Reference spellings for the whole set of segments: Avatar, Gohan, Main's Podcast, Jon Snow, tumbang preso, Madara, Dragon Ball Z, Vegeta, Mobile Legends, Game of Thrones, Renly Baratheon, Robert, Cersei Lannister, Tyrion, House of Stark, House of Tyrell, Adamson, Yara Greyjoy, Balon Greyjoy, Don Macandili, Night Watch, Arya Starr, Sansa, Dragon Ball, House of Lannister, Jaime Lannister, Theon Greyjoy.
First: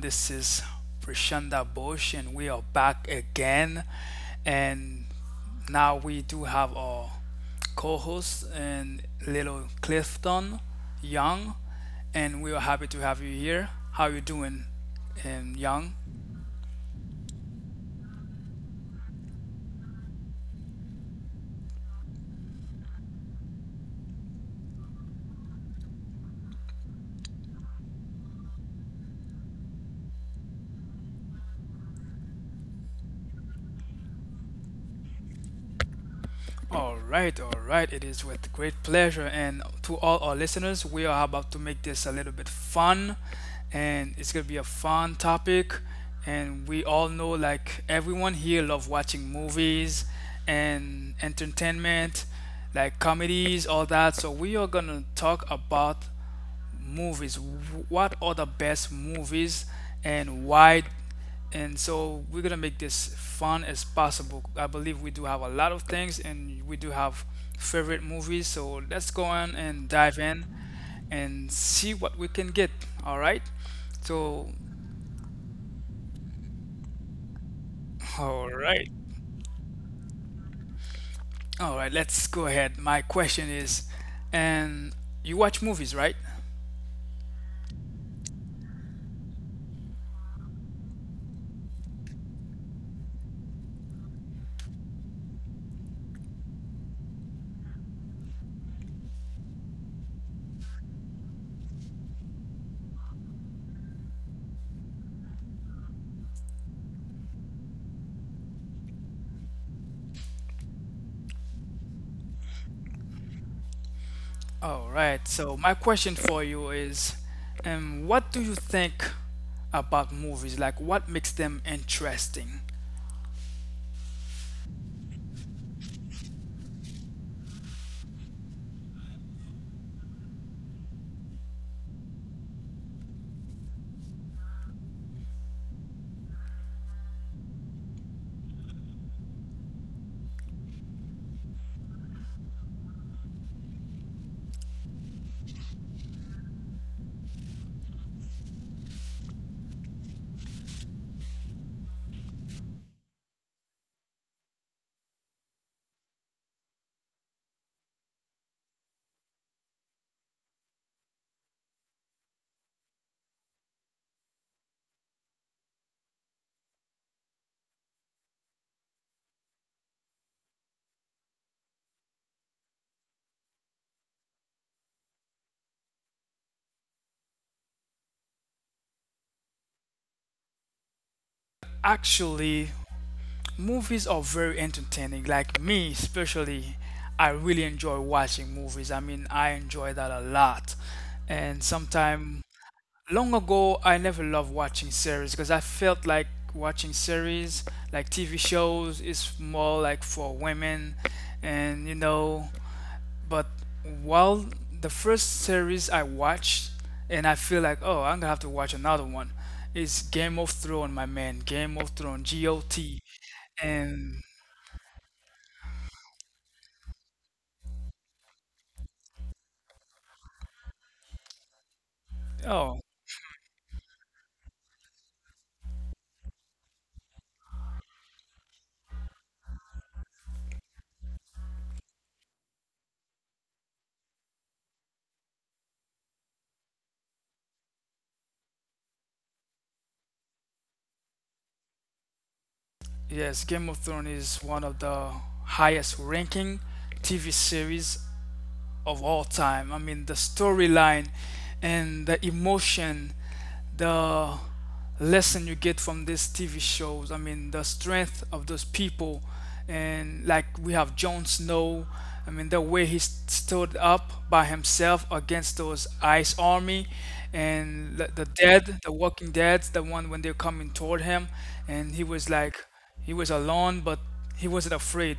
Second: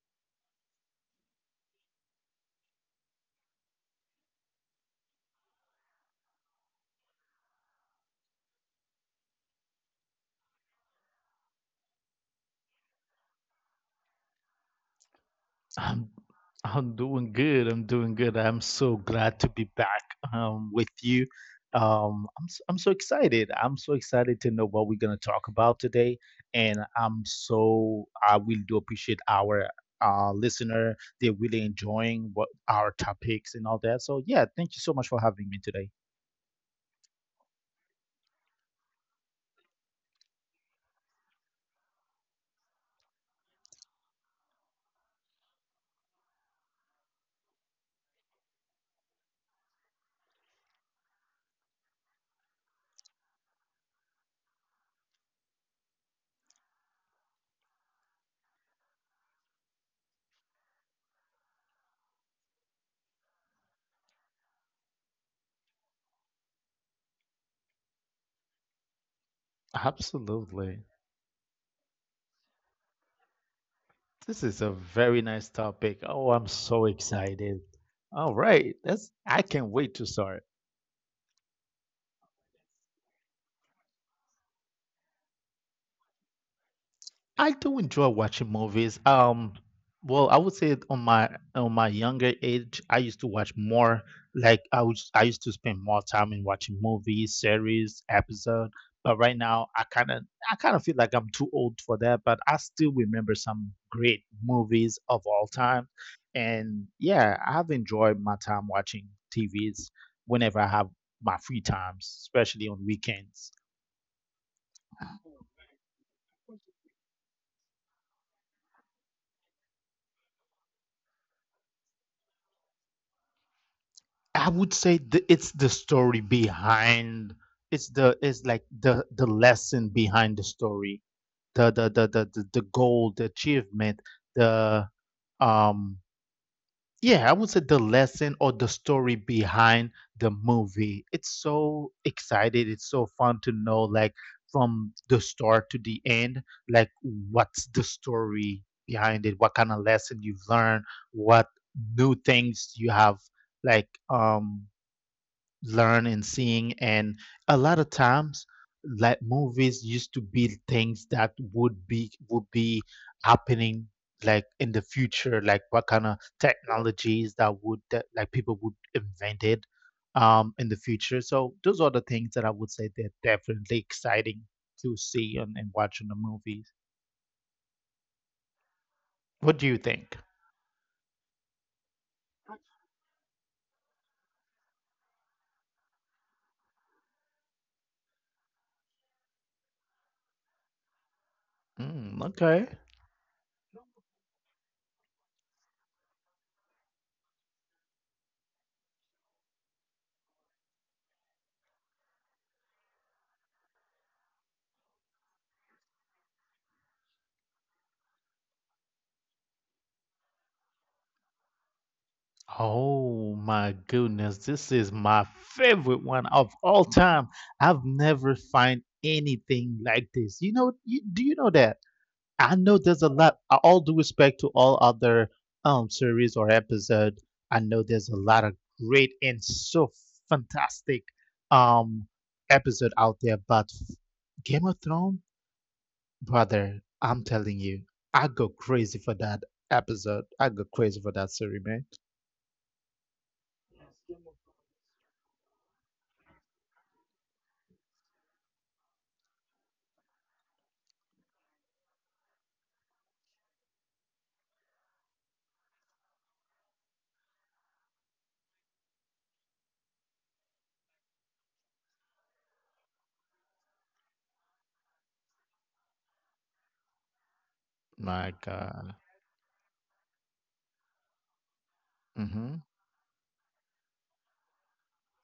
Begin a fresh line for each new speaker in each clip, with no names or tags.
This is Prashanda Bush and we are back again. And now we do have our co-host and little Clifton Young and we are happy to have you here. How you doing, Young?
I'm I'm doing good. I'm doing good. I'm so glad to be back with you. I'm so excited. I'm so excited to know what we're gonna talk about today, and I really do appreciate our listener. They're really enjoying what our topics and all that. So yeah, thank you so much for having me today.
All right, all right. It is with great pleasure. And to all our listeners, we are about to make this a little bit fun. And it's going to be a fun topic. And we all know, like, everyone here love watching movies and entertainment, like comedies, all that. So we are going to talk about movies. What are the best movies and why? And so we're gonna make this fun as possible. I believe we do have a lot of things and we do have favorite movies. So let's go on
Uh,
and dive in and see what we can get. All right.
this
So,
is a very nice topic. Oh, I'm so excited. All
all
right,
right.
I can't wait to start.
All right, let's go ahead. My question is, and you watch movies, right?
I do enjoy watching movies. Well, I would say it on my younger age, I used to watch more. Like I used to spend more time in watching movies, series, episode. But right now, I kind of feel like I'm too old for that. But I still remember some great movies of all time, and yeah, I've enjoyed my time watching TVs whenever I have my free times, especially on weekend.
All right. So my question for you is, what do you think about movies? Like, what makes them interesting?
I would say it's the story behind the is like the lesson behind the story, the goal, the achievement, the um yeah, I would say the lesson or the story behind the movie. It's so excited, it's so fun to know, like, from the start to the end, like, what's the story behind it, what kind of lesson you've learned, what new things you have, like, learn and seeing. And a lot of times, like movies used to be things that would be happening like in the future, like what kind of technologies that would that like people would invent it in the future. So those are the things that I would say they're definitely exciting to see and watch in the movies. What do you think?
Actually, movies are very entertaining. Like me, especially, I really enjoy watching movies. I mean, I enjoy that a lot. And sometime
Mm.
long ago, I never loved watching series because I felt like watching series, like TV shows, is more like for women, and you know. But while the first series I watched, and I feel like, oh, I'm gonna have to watch another one, is Game of Thrones, my man. Game of Thrones, GOT.
Oh my
And
goodness, this is my favorite one of all time. I've never find anything like this. You know, do you know that? I know
oh,
there's a lot, all due respect to all other series or episode. I know there's a lot of great and so fantastic um episode out there, but Game of Thrones, brother, I'm telling you, I go crazy for that episode. I go crazy for that series, man.
yes, Game of Thrones is one of the highest ranking TV series of all time. I mean, the storyline and the emotion, the lesson you get from these TV shows. I mean, the strength of those people. And like we have Jon Snow, I mean, the way he stood up by himself against those ice army and the dead, the walking dead, the one when they're coming toward him. And he was like, he was alone, but he wasn't afraid,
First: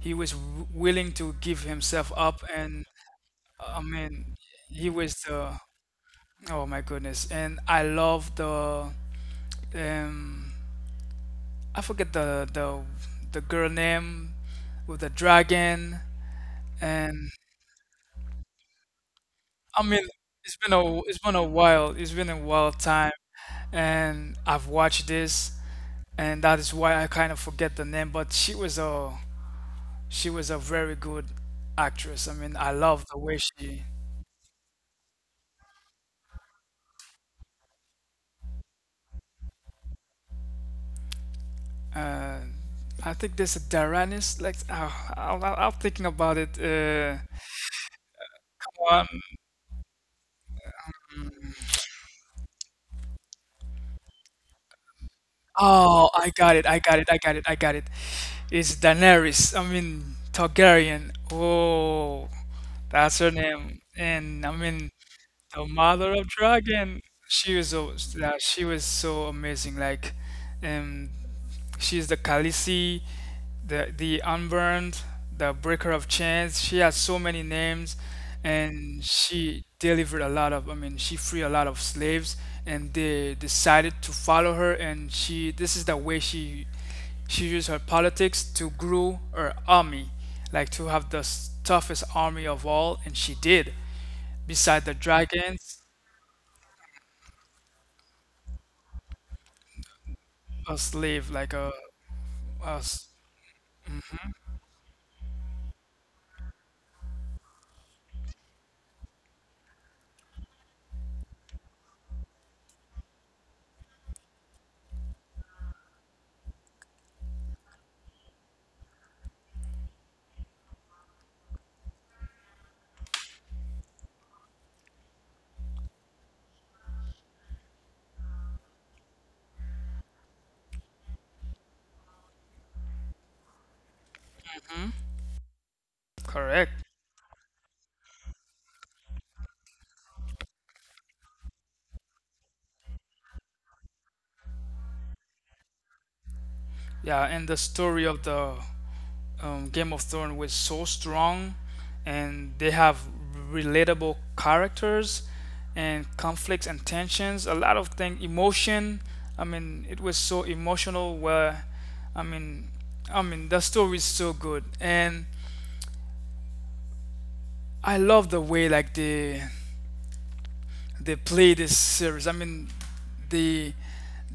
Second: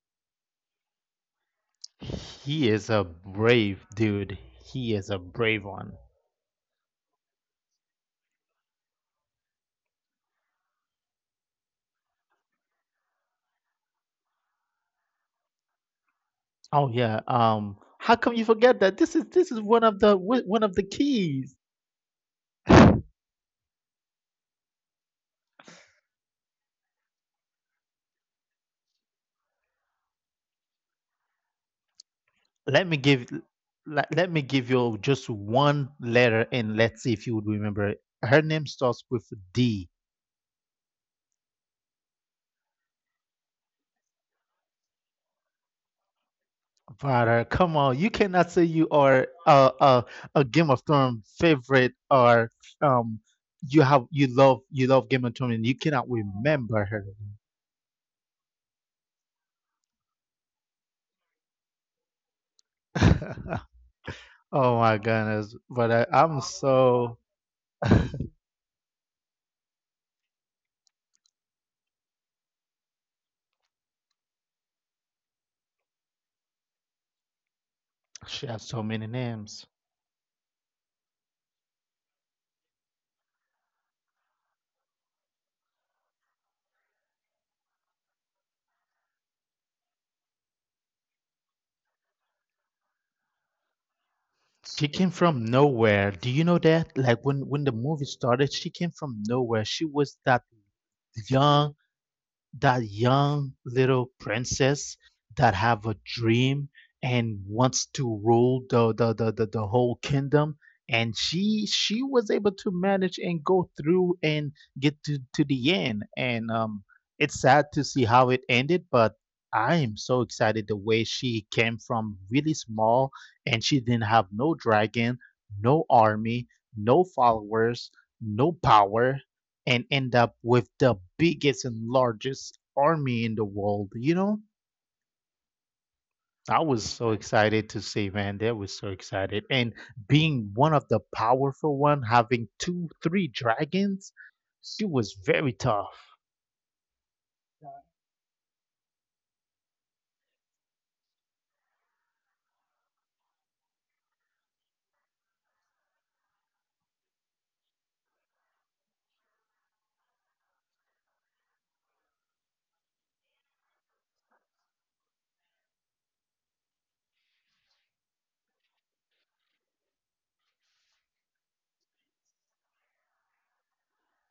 he was willing to give himself up.
He
And
is
I
brave,
mean,
dude.
he
He is a
was the
brave.
oh my goodness. And I love the um, I forget the the girl name with the dragon.
Oh yeah.
And
How come you forget that? This is
I
one of
mean,
the one one of the
it's been a
keys.
while, it's been a wild time, and I've watched this, and that is why I kind of forget the name. But she was a very good actress. I mean, I
Let me
love the
give
way she.
let me give you just one letter and let's see if you would remember it. Her name starts with D.
Uh, I think there's a Daranis like oh, I'm thinking about it.
Vara, come on, you cannot say you
Um,
are a Game of Thrones favorite or um you love Game of Thrones and you
oh,
cannot wait.
I got it, I got it, I got it, I got it. It's Daenerys. I mean Targaryen. Oh, that's her name. And I
Oh
mean
my goodness,
the
but I,
mother of
I'm
dragon.
so
She was so, yeah, she was so amazing. Like, um, she's the Khaleesi, the Unburned, the Breaker of Chains. She has so many names,
she has so
and
many.
she delivered a lot of. I mean, she freed a lot of slaves, and they decided to follow her. And she, this is the way she used her politics to grow her army, like to have the toughest army of all, and she did. Beside
She
the
came from
dragons,
nowhere. Do you know that? Like when the movie started, she came from nowhere. She was that
a slave, like a,
young,
a s-
little princess that have a dream and wants to rule the whole kingdom, and she was able to manage and go through and get to the end, and it's sad to see how it ended. But I am so excited the way she came from really small, and she didn't have no dragon, no army, no followers, no power, and end up with the biggest and largest army in the world. You know, I
correct.
was so excited to see, man. They were so excited. And being one of the powerful one, having two, three dragons, he was very tough.
Yeah, and the story of the Game of Thrones was so strong, and they have relatable characters and conflicts and tensions. A lot of things, emotion. I mean, it was so emotional. Where, I mean, I mean, the story is so good, and I love the way like they play this series. I mean, the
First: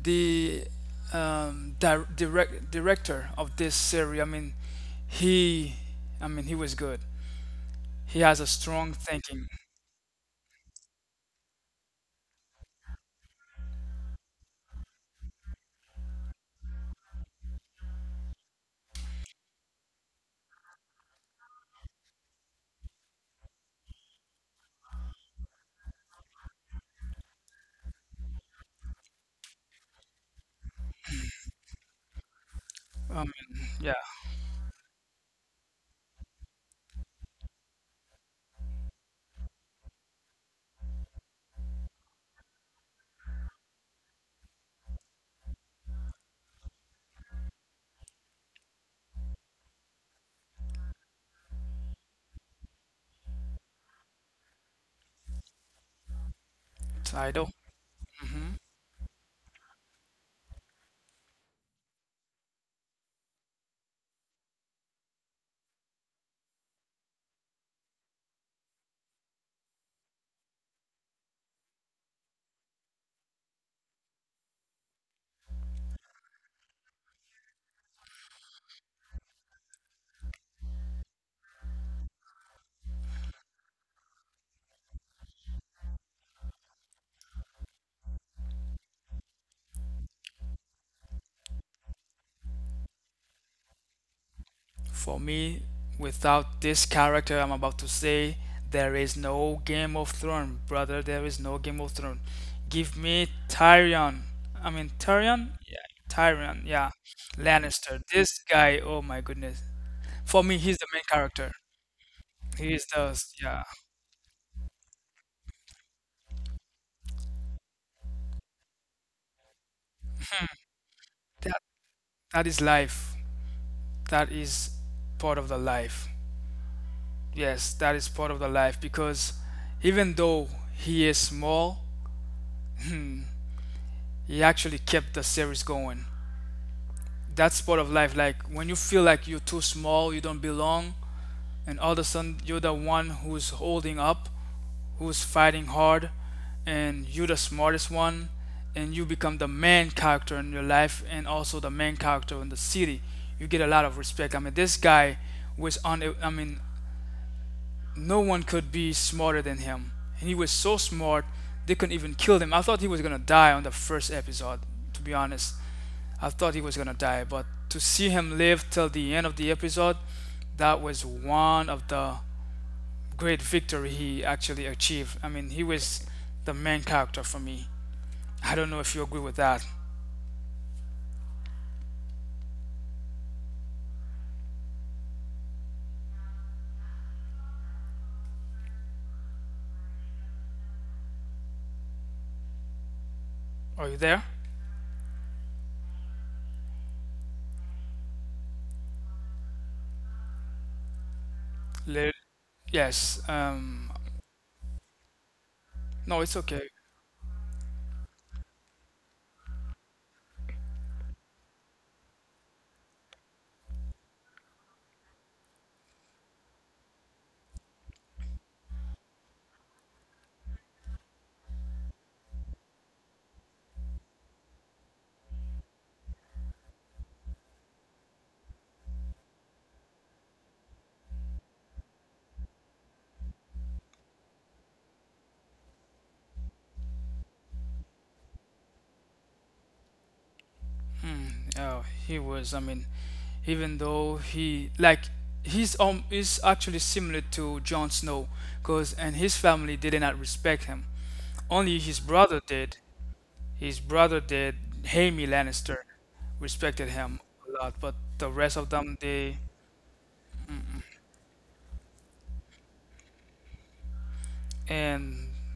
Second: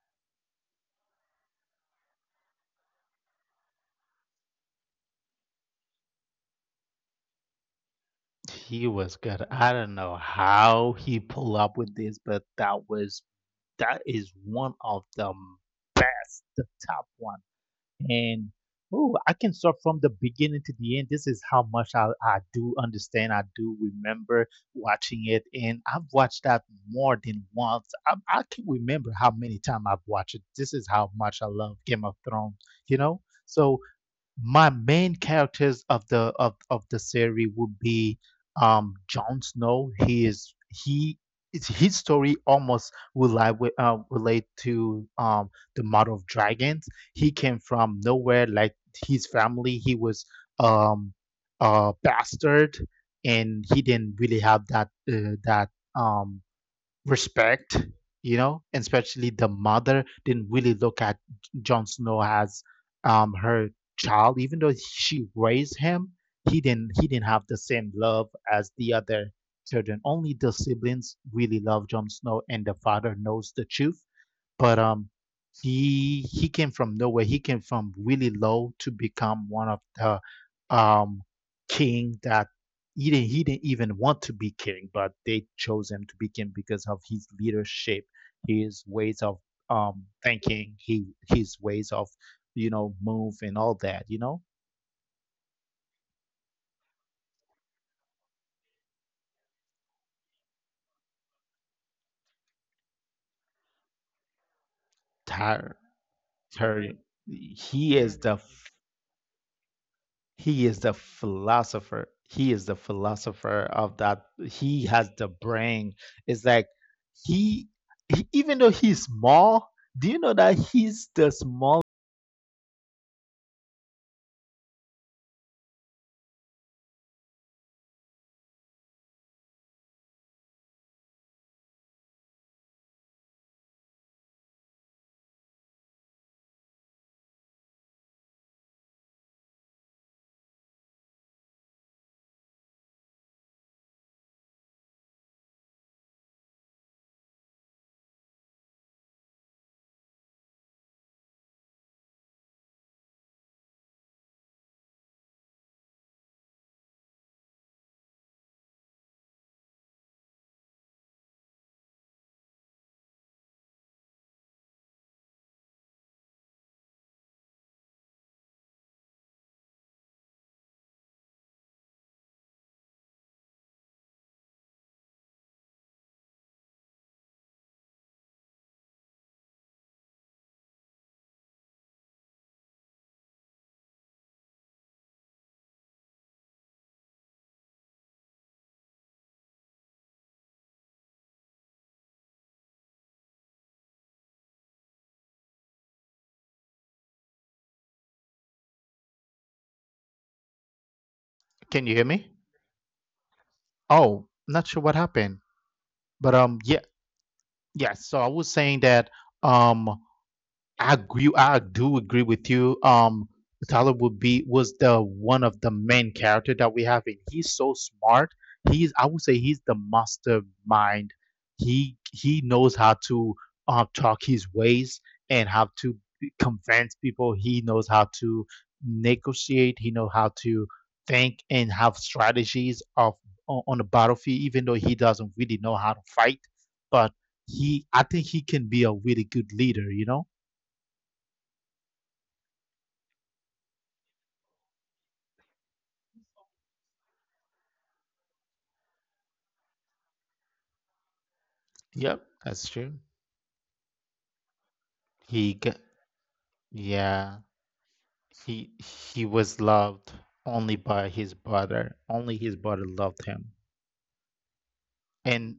the direct director of this series. He, I mean, he was good. He has a
He
strong
was good.
thinking.
I don't know how he pulled up with this, but that is one of the best, the top one. And oh, I can start from the beginning to the end. This is how much I do understand. I do remember watching it, and I've watched that more than once. I can remember how many times I've watched it. This is how much I love Game of Thrones, you know? So
Yeah,
my main characters of the series would be Jon Snow. He is he it's his story almost relate to the Mother of Dragons. He came from nowhere, like his family. He was um a bastard, and he didn't really have that um
title.
respect you
Hmm.
know, and especially the mother didn't really look at Jon Snow as her child, even though she raised him. He didn't. He didn't have the same love as the other children. Only the siblings really love Jon Snow, and the father knows the truth, but he came from nowhere. He came from really low to become one of the um king that he didn't even want to be king, but they chose him to be king because of his leadership, his ways of thinking, he his ways of move, and all that.
For me, without this character I'm about to say, there is no Game of Thrones, brother. There is no Game of Thrones. Give me Tyrion. I mean Tyrion?
Tyr,
Yeah, Tyrion. Yeah,
Tyrion. He
Lannister.
is
This guy. Oh my goodness. For me,
He is
he's the
the
main character.
philosopher. He is
He
the
is the
philosopher
yeah.
of that. He has the brain. It's like he, he even though he's small, do you know that he's the small?
That is life. That is part of the life. Yes, that is part of the life because even though he is small, he actually kept the series going. That's part of life. Like when you feel like you're too small, you don't belong, and all of a sudden you're the one who's holding up, who's fighting hard, and you're the smartest one, and you become the main character in your life and also the main character in the city. You get a lot of respect. I mean, this guy was on. I mean, no one could be smarter than him. And he was so smart, they couldn't even kill him. I thought he was gonna die on the first episode, to be honest. I thought he was gonna die, but to see him live till the end of the episode, that was one of the great victory he actually achieved. I mean, he was the main character for me. I don't know if you agree with that. Are you there?
Can you hear
Le-
me?
yes.
Oh, not sure what happened.
No,
But
it's okay.
yeah, yeah, so I was saying that um I agree. I do agree with you. Talib would be was the one of the main character that we have, and he's so smart. He's I would say he's the mastermind. He knows how to talk his ways and how to convince people. He knows how to negotiate. He knows how to think and have strategies of on the battlefield, even though he doesn't really know how to fight. But I think he can be a really good leader. You know.
Mm, oh, he was. I mean, even though he like he's is actually similar to Jon Snow, cause and his family did not respect him. Only his
Yep,
brother
that's
did.
true.
His brother did. Jaime
He got,
Lannister respected him
yeah,
a lot, but the rest
he
of them
he
they
was loved only by his brother. Only his brother loved him.
and
And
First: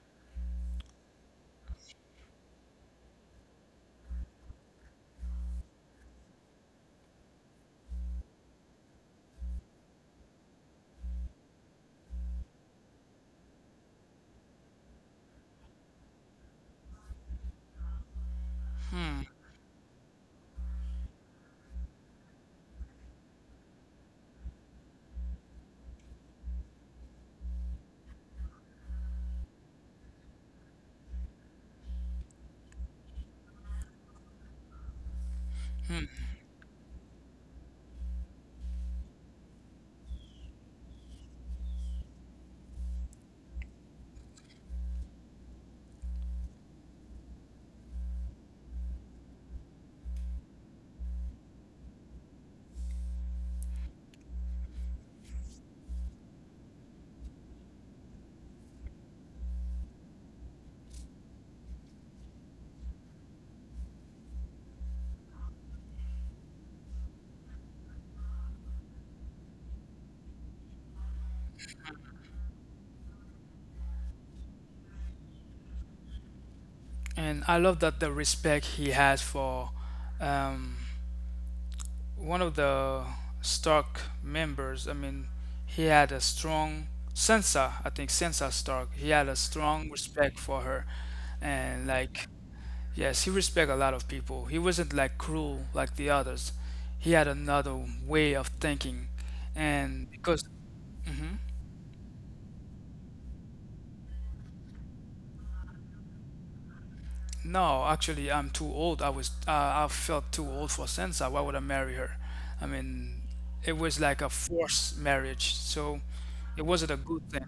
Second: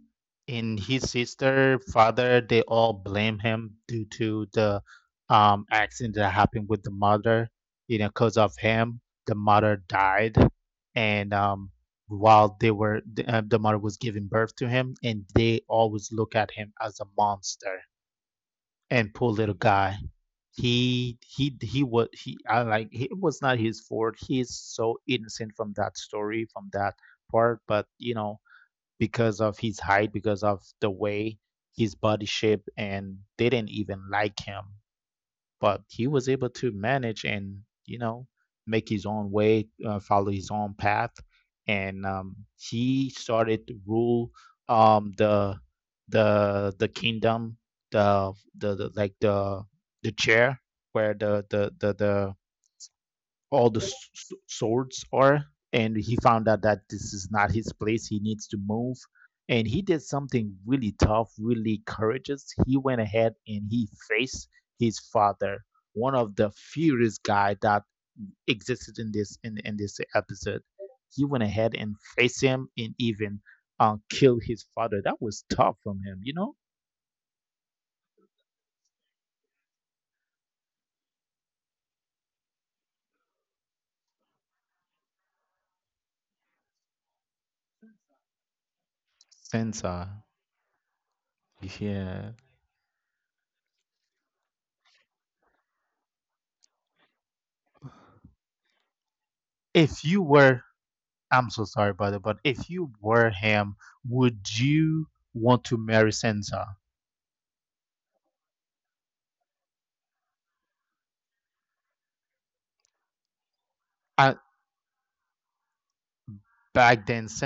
in his sister, father, they all blame him due to the accident that happened with the mother. You know, because of him, the mother died, and while they were the mother was giving birth to him, and they always look at him as a monster. And
hmm.
poor little guy, he was he I like he, it was not his fault. He is so innocent from that story, from that part, but because of his height, because of the way his body shape, and they didn't even like him, but he was able to manage and you know make his own way, follow his own path, and he started to rule the kingdom, the, the the like the the chair, where the all the s- swords are, and he found out that this is not his place. He needs to move, and he did something really tough, really courageous. He went ahead and he faced his father, one of the furious guy that existed in this in this episode. He went ahead and faced him and even killed his father. That was tough from him.
And I love that the respect he has for um one of the Stark members. I mean, he had a strong Sansa, I think Sansa Stark. He had a strong
So
respect for her, and like,
yeah.
yes, he respect a lot of people. He wasn't like cruel like the others. He had another way of thinking,
if
and
you
because
were
hmm
I'm so sorry, brother, but if you were him, would you want to marry Sansa?
no, actually, I'm too old. I was I felt too old for Sansa. Why would I marry her? I mean, it was like a
I,
forced marriage, so it wasn't a
back
good
then,
thing.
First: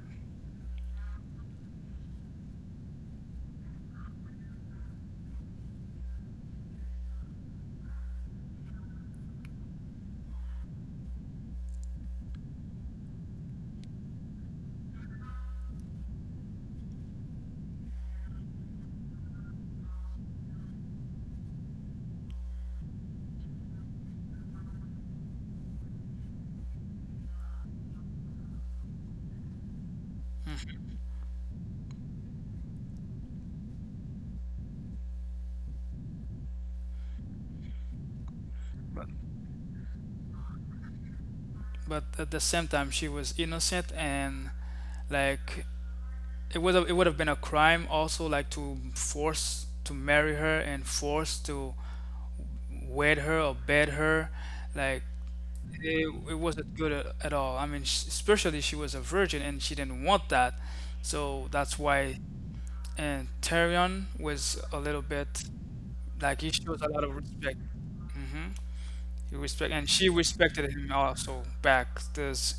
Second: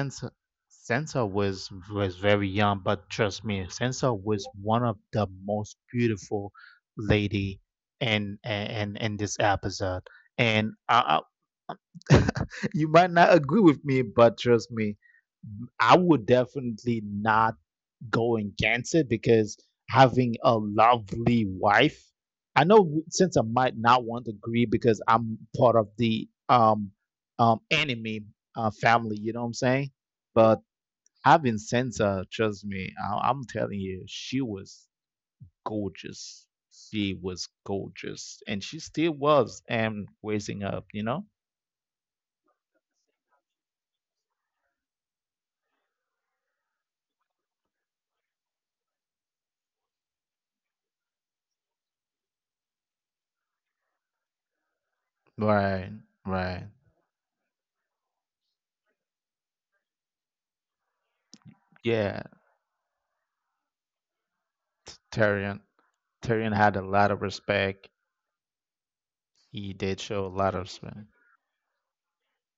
Sansa was very young, but trust me, Sansa was one of the most beautiful lady in this episode. And I, you might not agree with me, but trust me, I would definitely not go against it because having a lovely wife, since I might not want to agree because I'm part of the enemy, family, you know what I'm saying? But having Sansa, trust me, I'm telling you, she was gorgeous. She was gorgeous, and she still was, and raising up.
But at the same time she was innocent and like it would have been a crime also like to force to marry her and force to wed her or bed her like
Right,
it
right.
wasn't good at all. I mean sh especially she was a virgin and she didn't want that, so that's why.
Yeah,
And Tyrion was a little bit
Tyrion.
like he
Tyrion had
shows
a
a lot
lot
of
of
respect.
respect.
Hmm. He respect
He
and
did.
she respected him also back this,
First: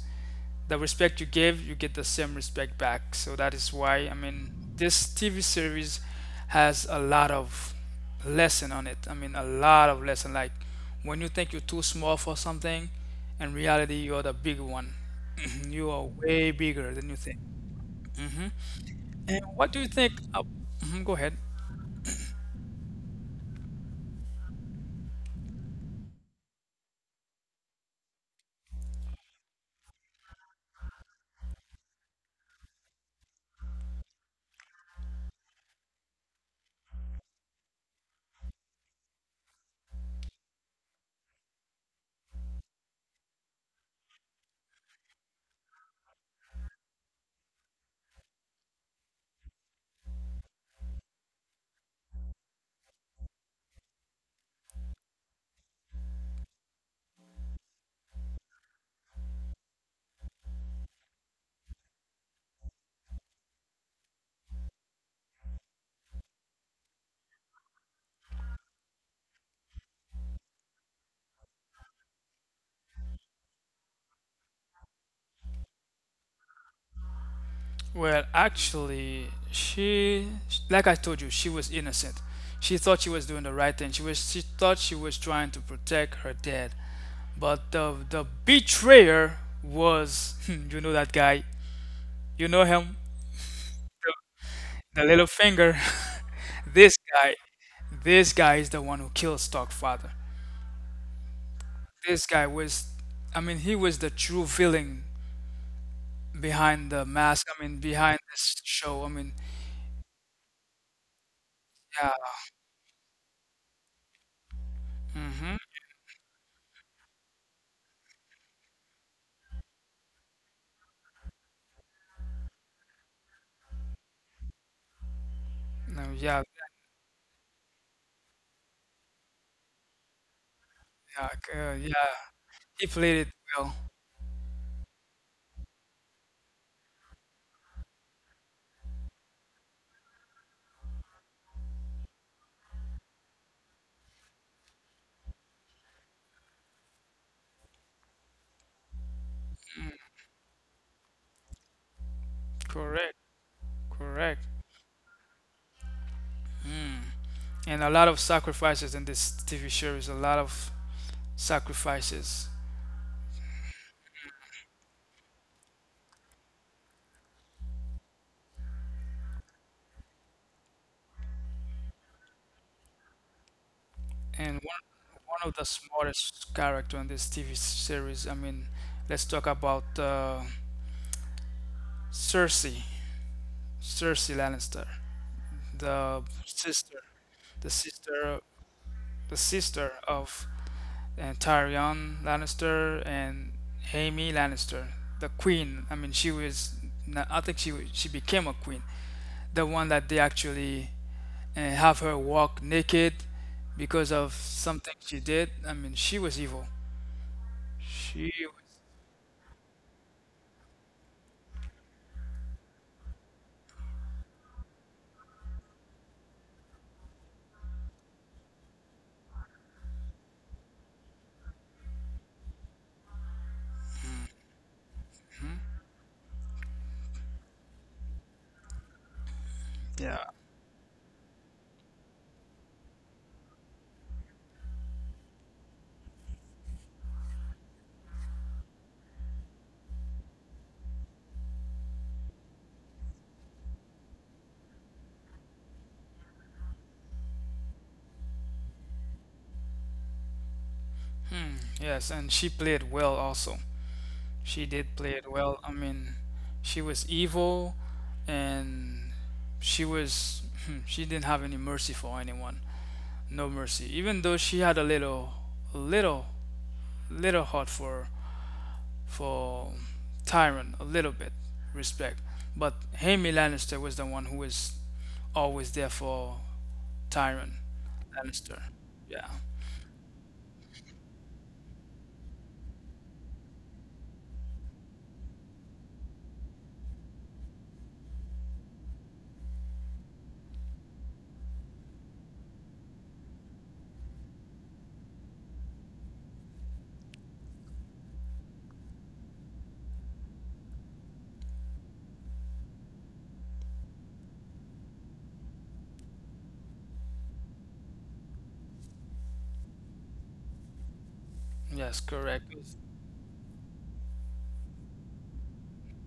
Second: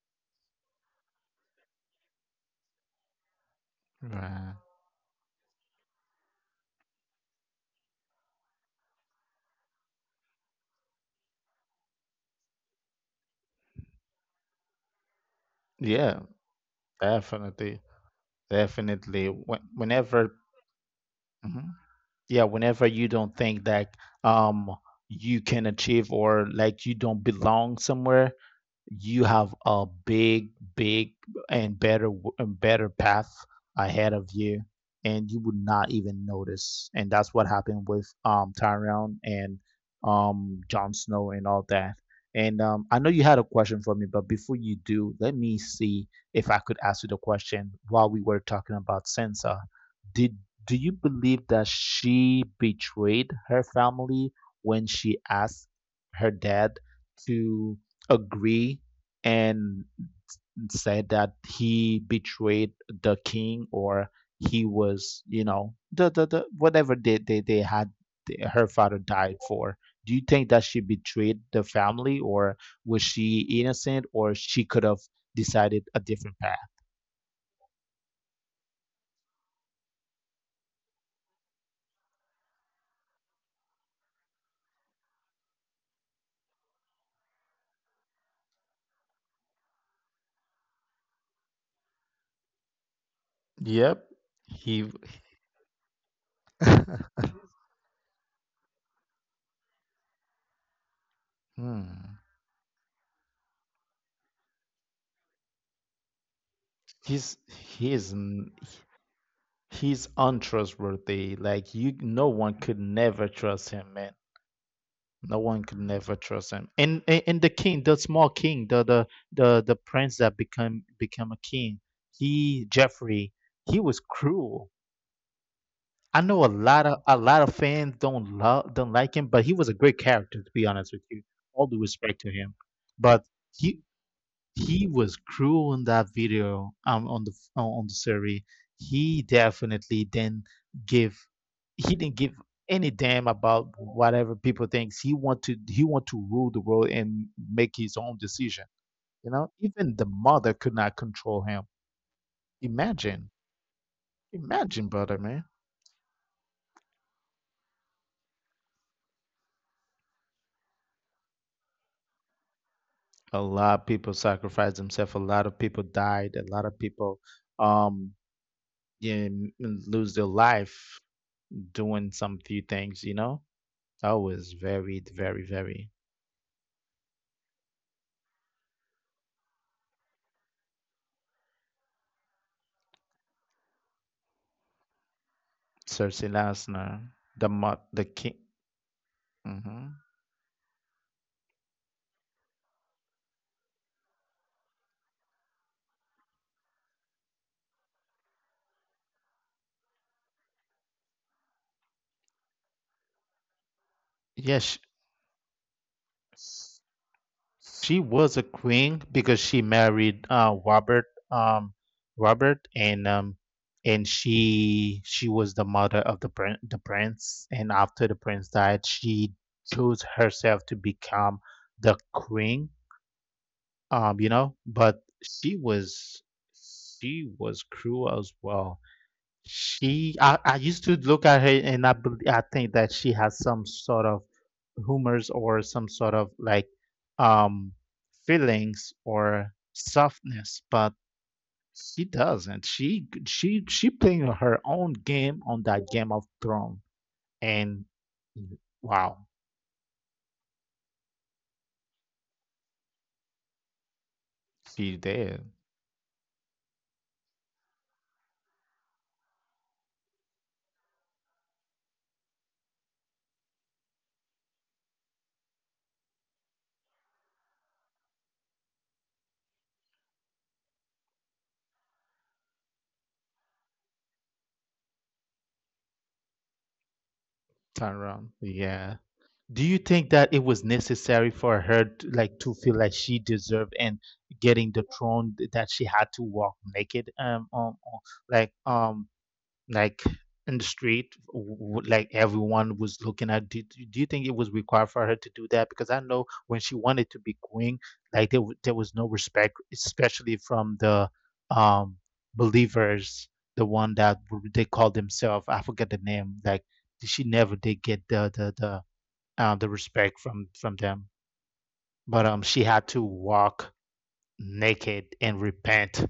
the respect you give, you get the same respect back. So that is why I mean this TV series has a lot of lesson on it. I mean a lot of lesson. Like when you think you're too small for something, in reality you're the big one. You are
Yeah,
way bigger than you think.
definitely.
And what do you think?
Whenever.
Mhm, go ahead.
Yeah, whenever you don't think that um you can achieve, or like you don't belong somewhere, you have a big, big and better and better path ahead of you, and you would not even notice. And that's what happened with Tyrion and Jon Snow and all that. And I know you had a question for me, but before you do, let me see if I could ask you the question while we were talking about Sansa. Did do you believe that she betrayed her family when she asked her dad to agree and said that he betrayed the king, or he was, the whatever they had her father died for. Do you think that she betrayed the family, or was she innocent, or she could have decided a different path?
Well, actually, she, like I told you, she was innocent. She thought she was doing the right thing. She thought she was trying to protect her dad. But the betrayer was, you know that guy, you know him,
Yep.
the little finger. This guy, this guy is the one who killed Starkfather.
Hmm.
This guy was, I mean, he was the true villain behind the mask. I mean, behind this show. I mean,
He's untrustworthy. Like you
yeah,
no one could never trust him, man. No
mm-hmm,
one could never trust him. And the king, the small king, the prince that became a king, he Jeffrey, he was cruel. I
yeah.
know a lot of fans don't like him, but he was a great character, to be honest with you. All the was,
Yeah, he
but
played it well.
he was cruel in that video on the survey. He definitely didn't give, he didn't give any damn about whatever people thinks. He want to he want to rule the world and make his own decision, you know, even the mother could not control him.
Correct,
Imagine,
correct.
imagine, brother, man.
And a lot of sacrifices in this TV series, a lot of sacrifices.
A lot of people sacrificed themselves, a lot of people died, a lot of people, um yeah, m- lose their life doing some few things, you know. Oh, it's
And
very, very,
one of the
very.
smartest character in this TV series, I mean, let's talk about Cersei, Cersei Lannister, the
Cersei
sister,
Lannister,
the
the king.
sister, the sister
Hmm.
of and Tyrion Lannister and Jaime Lannister, the queen. I mean, she was. I think she became a queen. The one that they actually have her walk naked because of
Yes,
something she did. I mean, she was evil.
she
She
was a
was.
queen because she married Robert, um Robert, and she was the mother of the prince, and after the prince died she chose herself to become the queen, you know, but she
Mhm.
was, she was cruel as well. She,
Yeah.
I used to look at her and I think that she has some sort of humors or some sort of like, um feelings or softness, but she doesn't. She playing her own game on that Game of Thrones, and wow,
Hmm, yes, and she played well also. She
she
did play it
did
well. I mean, she was evil and she was hmm, she didn't have any mercy for anyone. No mercy. Even though she had a little, little heart for Tyrion, a little bit respect, but Jaime Lannister was the one who was always there for Tyrion.
around.
Lannister.
Yeah.
Yeah.
Do you think that it was necessary for her to, like, to feel like she deserved and getting the throne that she had to walk naked on, like um like in the street, like everyone was looking at, do you think it was required for her to do that? Because I know when she wanted to be queen, like there, there was no respect, especially from the um believers, the one that they call themselves, I forget the name, like she never did get the respect from them.
Yes,
But
correct.
she had to walk naked and repent.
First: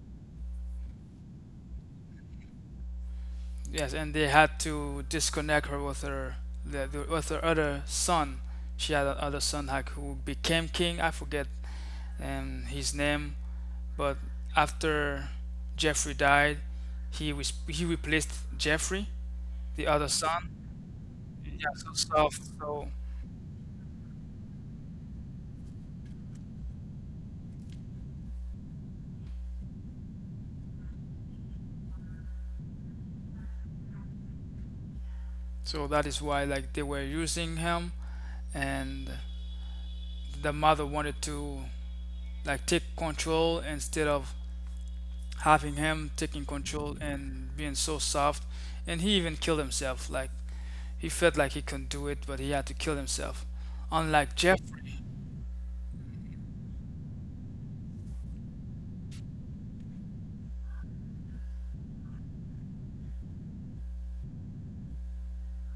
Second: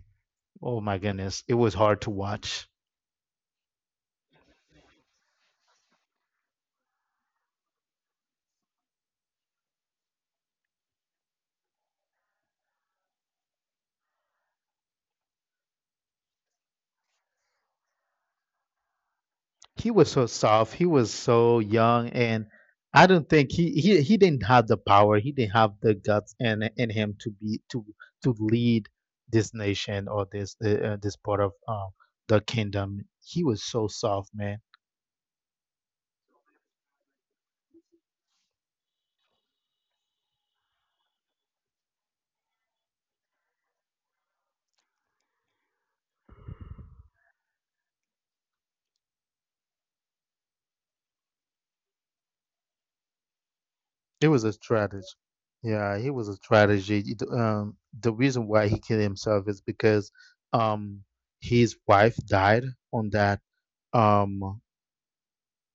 Oh my goodness, it was hard to watch.
Yes, and they had to disconnect her with her with her other son. She had another son like, who became king. I forget his name. But after Jeffrey died, he was he replaced Jeffrey, the
He
other
was so
son.
soft. He was so
Yeah, so
young,
soft.
and
So
I don't think he didn't have the power. He didn't have the guts in him to be, to lead this nation or this this part of the kingdom. He was so soft, man.
so that is why like they were using him, and the mother wanted to like take control instead of having him taking control and being so soft. And he even killed himself. Like he felt like he couldn't do it, but he had to kill himself.
It
Unlike
was a
Jeffrey.
strategy. Yeah, it was a strategy. The reason why he killed himself is because, um, his wife died on that, um,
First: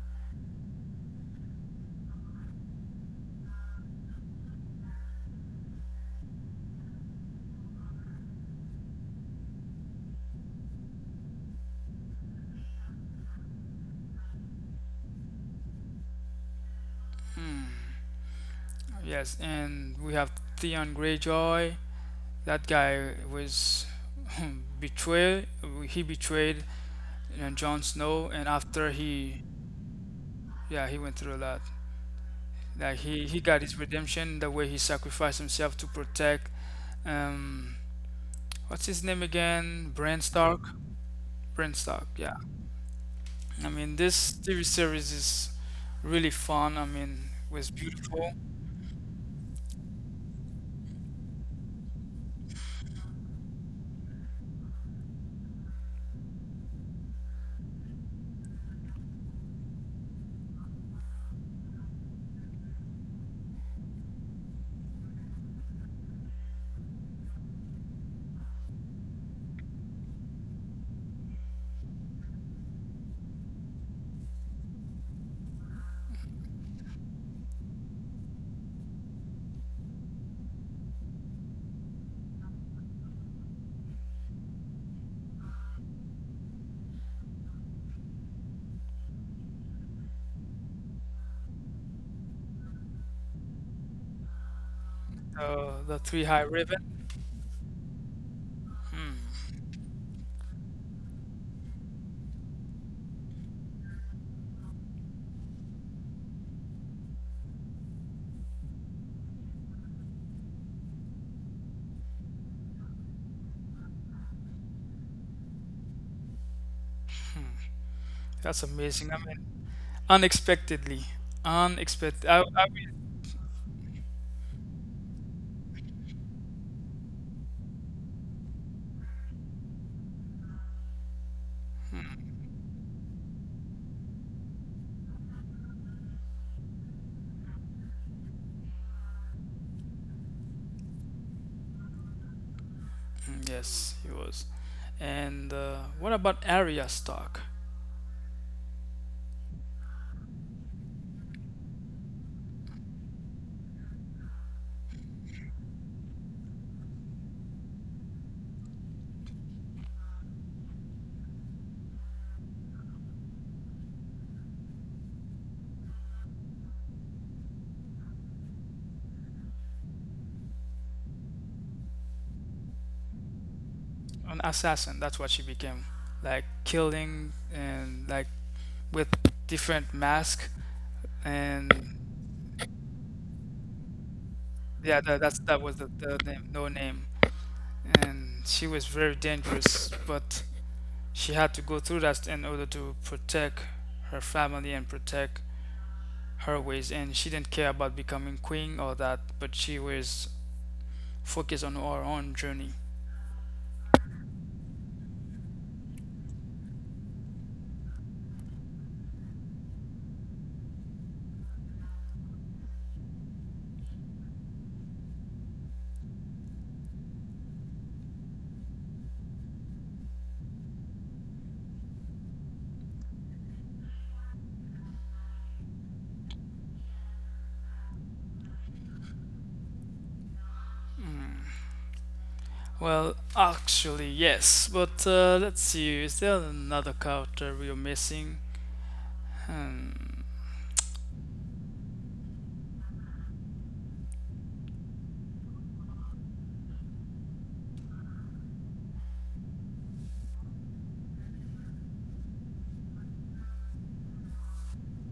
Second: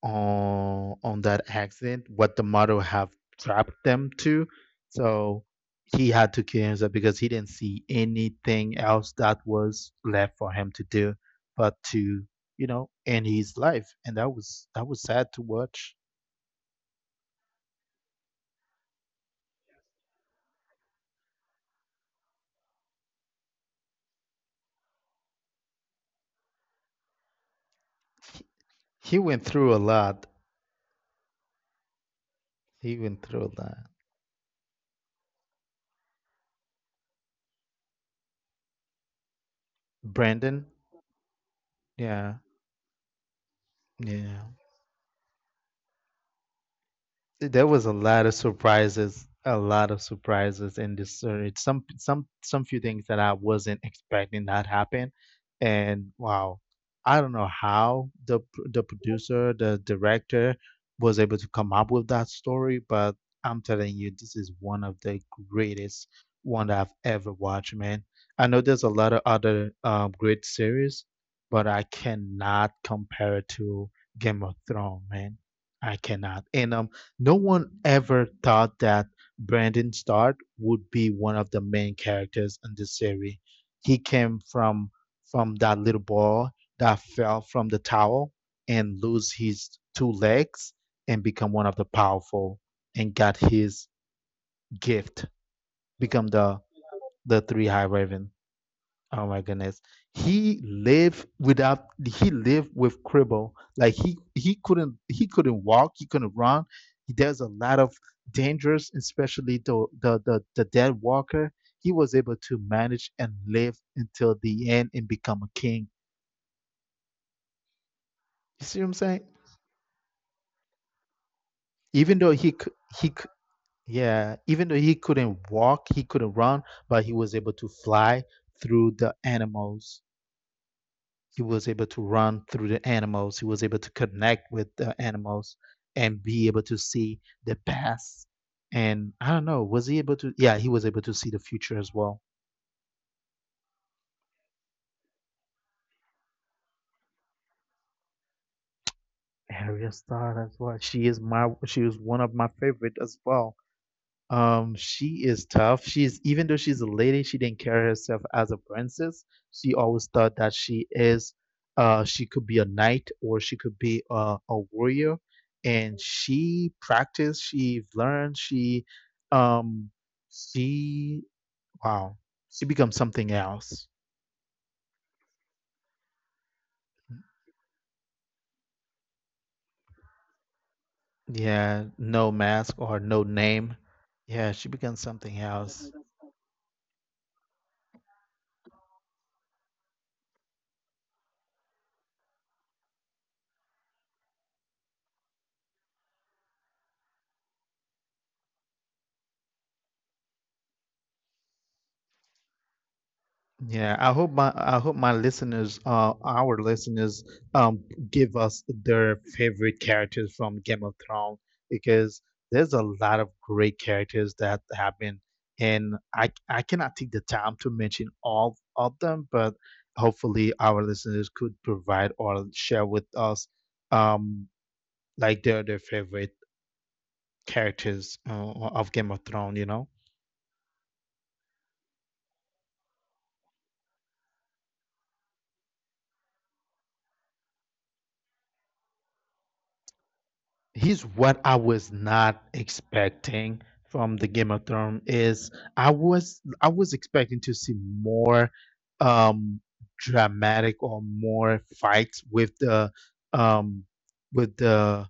on that accident, what the mother have trapped them to, so he had to kill himself because he didn't see anything else that was left for him to do, but to, you know, end his life. And that was sad to watch.
Hmm, yes, and we have Theon Greyjoy. That guy was betrayed. He betrayed Jon Snow,
He,
and after
he
he,
went through a lot.
yeah, he went through a lot. Like
He went
he
through a
got his
lot.
redemption the way he sacrificed himself to protect. Um, what's his name again? Bran Stark.
Brandon.
Bran Stark.
Yeah,
Yeah. I mean, this
yeah.
TV series is really fun. I mean, it
There
was
was a lot
beautiful.
of surprises, a lot of surprises in this series. Some few things that I wasn't expecting that happen, and wow, I don't know how the producer, the director was able to come up with that story. But I'm telling you, this is one of the greatest one that I've ever watched, man. I know there's a lot of other great series, but I cannot compare it to Game of Thrones, man. I cannot. And no one ever thought that Brandon Stark would be one of the main characters in the series. He came from that little boy that fell from the tower and lose his two legs and become one of the powerful and got his gift,
The Three
become
High Raven.
the three high raven.
Hmm,
Oh my goodness. He lived without he lived with cripple. Like he couldn't walk, he couldn't run. There's a lot of dangers, especially the dead walker. He was able to manage and live until the end and become a king.
that's
You see what I'm
amazing. I
saying?
mean, unexpectedly,
Even
unexpected. I,
though
I mean,
he cou- yeah, even though he couldn't walk, he couldn't run, but he was able to fly through the animals. He was able to run through the animals. He was able to connect with the animals and be able to see the past. And I don't know, was he able to? Yeah, he was able to see the future as well.
mm, yes, he was. And what about Arya Stark?
Arya Starr as well. She is my. She was one of my favorite as well. She is tough. She's, even though she's a lady, she didn't carry herself as a princess. She always thought that she is, she could be a knight or she could be a warrior. And she practiced, she learned, um, she, wow, she becomes something else.
An assassin, that's what she became. Like killing and like with different masks, and
Yeah, no mask or no name. Yeah, she
yeah,
becomes
that, that's
something
that was the,
else.
the name, no name. And she was very dangerous, but she had to go through that in order to protect her family and protect her ways. And she didn't care about becoming queen or that, but she was focused on her own journey.
Yeah, I hope our listeners, um, give us their favorite characters from Game of Thrones, because there's a lot of great characters that happen, and I cannot take the time to mention all of them, but hopefully our listeners could provide or share with us, um, like their favorite characters of Game of Thrones, you know.
Well, actually, yes, but let's see, is there another character we are missing? Hmm.
He's what I was not expecting from the Game of Thrones is I was expecting to see more um dramatic or more fights um with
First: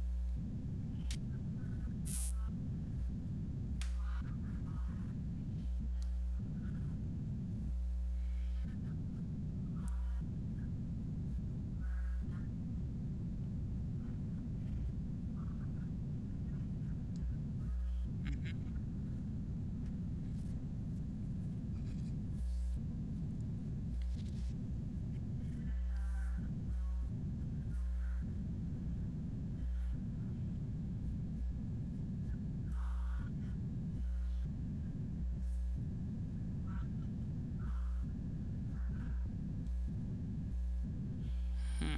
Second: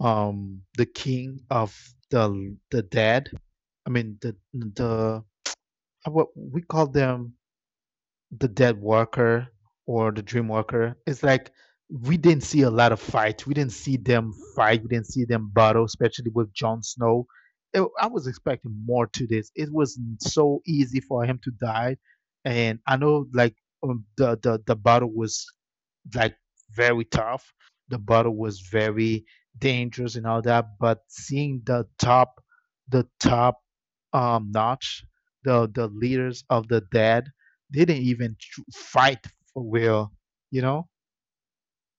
the king of the dead. I mean the what we call them, the Dead Walker or the Dream Walker. It's like we didn't see a lot of fights. We didn't see them fight. We didn't see them battle, especially with Jon Snow. It, I was expecting more to this. It was so easy for him to die, and I know, like the battle was like very tough. The battle was very dangerous and all that. But seeing the top notch, the leaders of the dead, they didn't even fight for real. You know,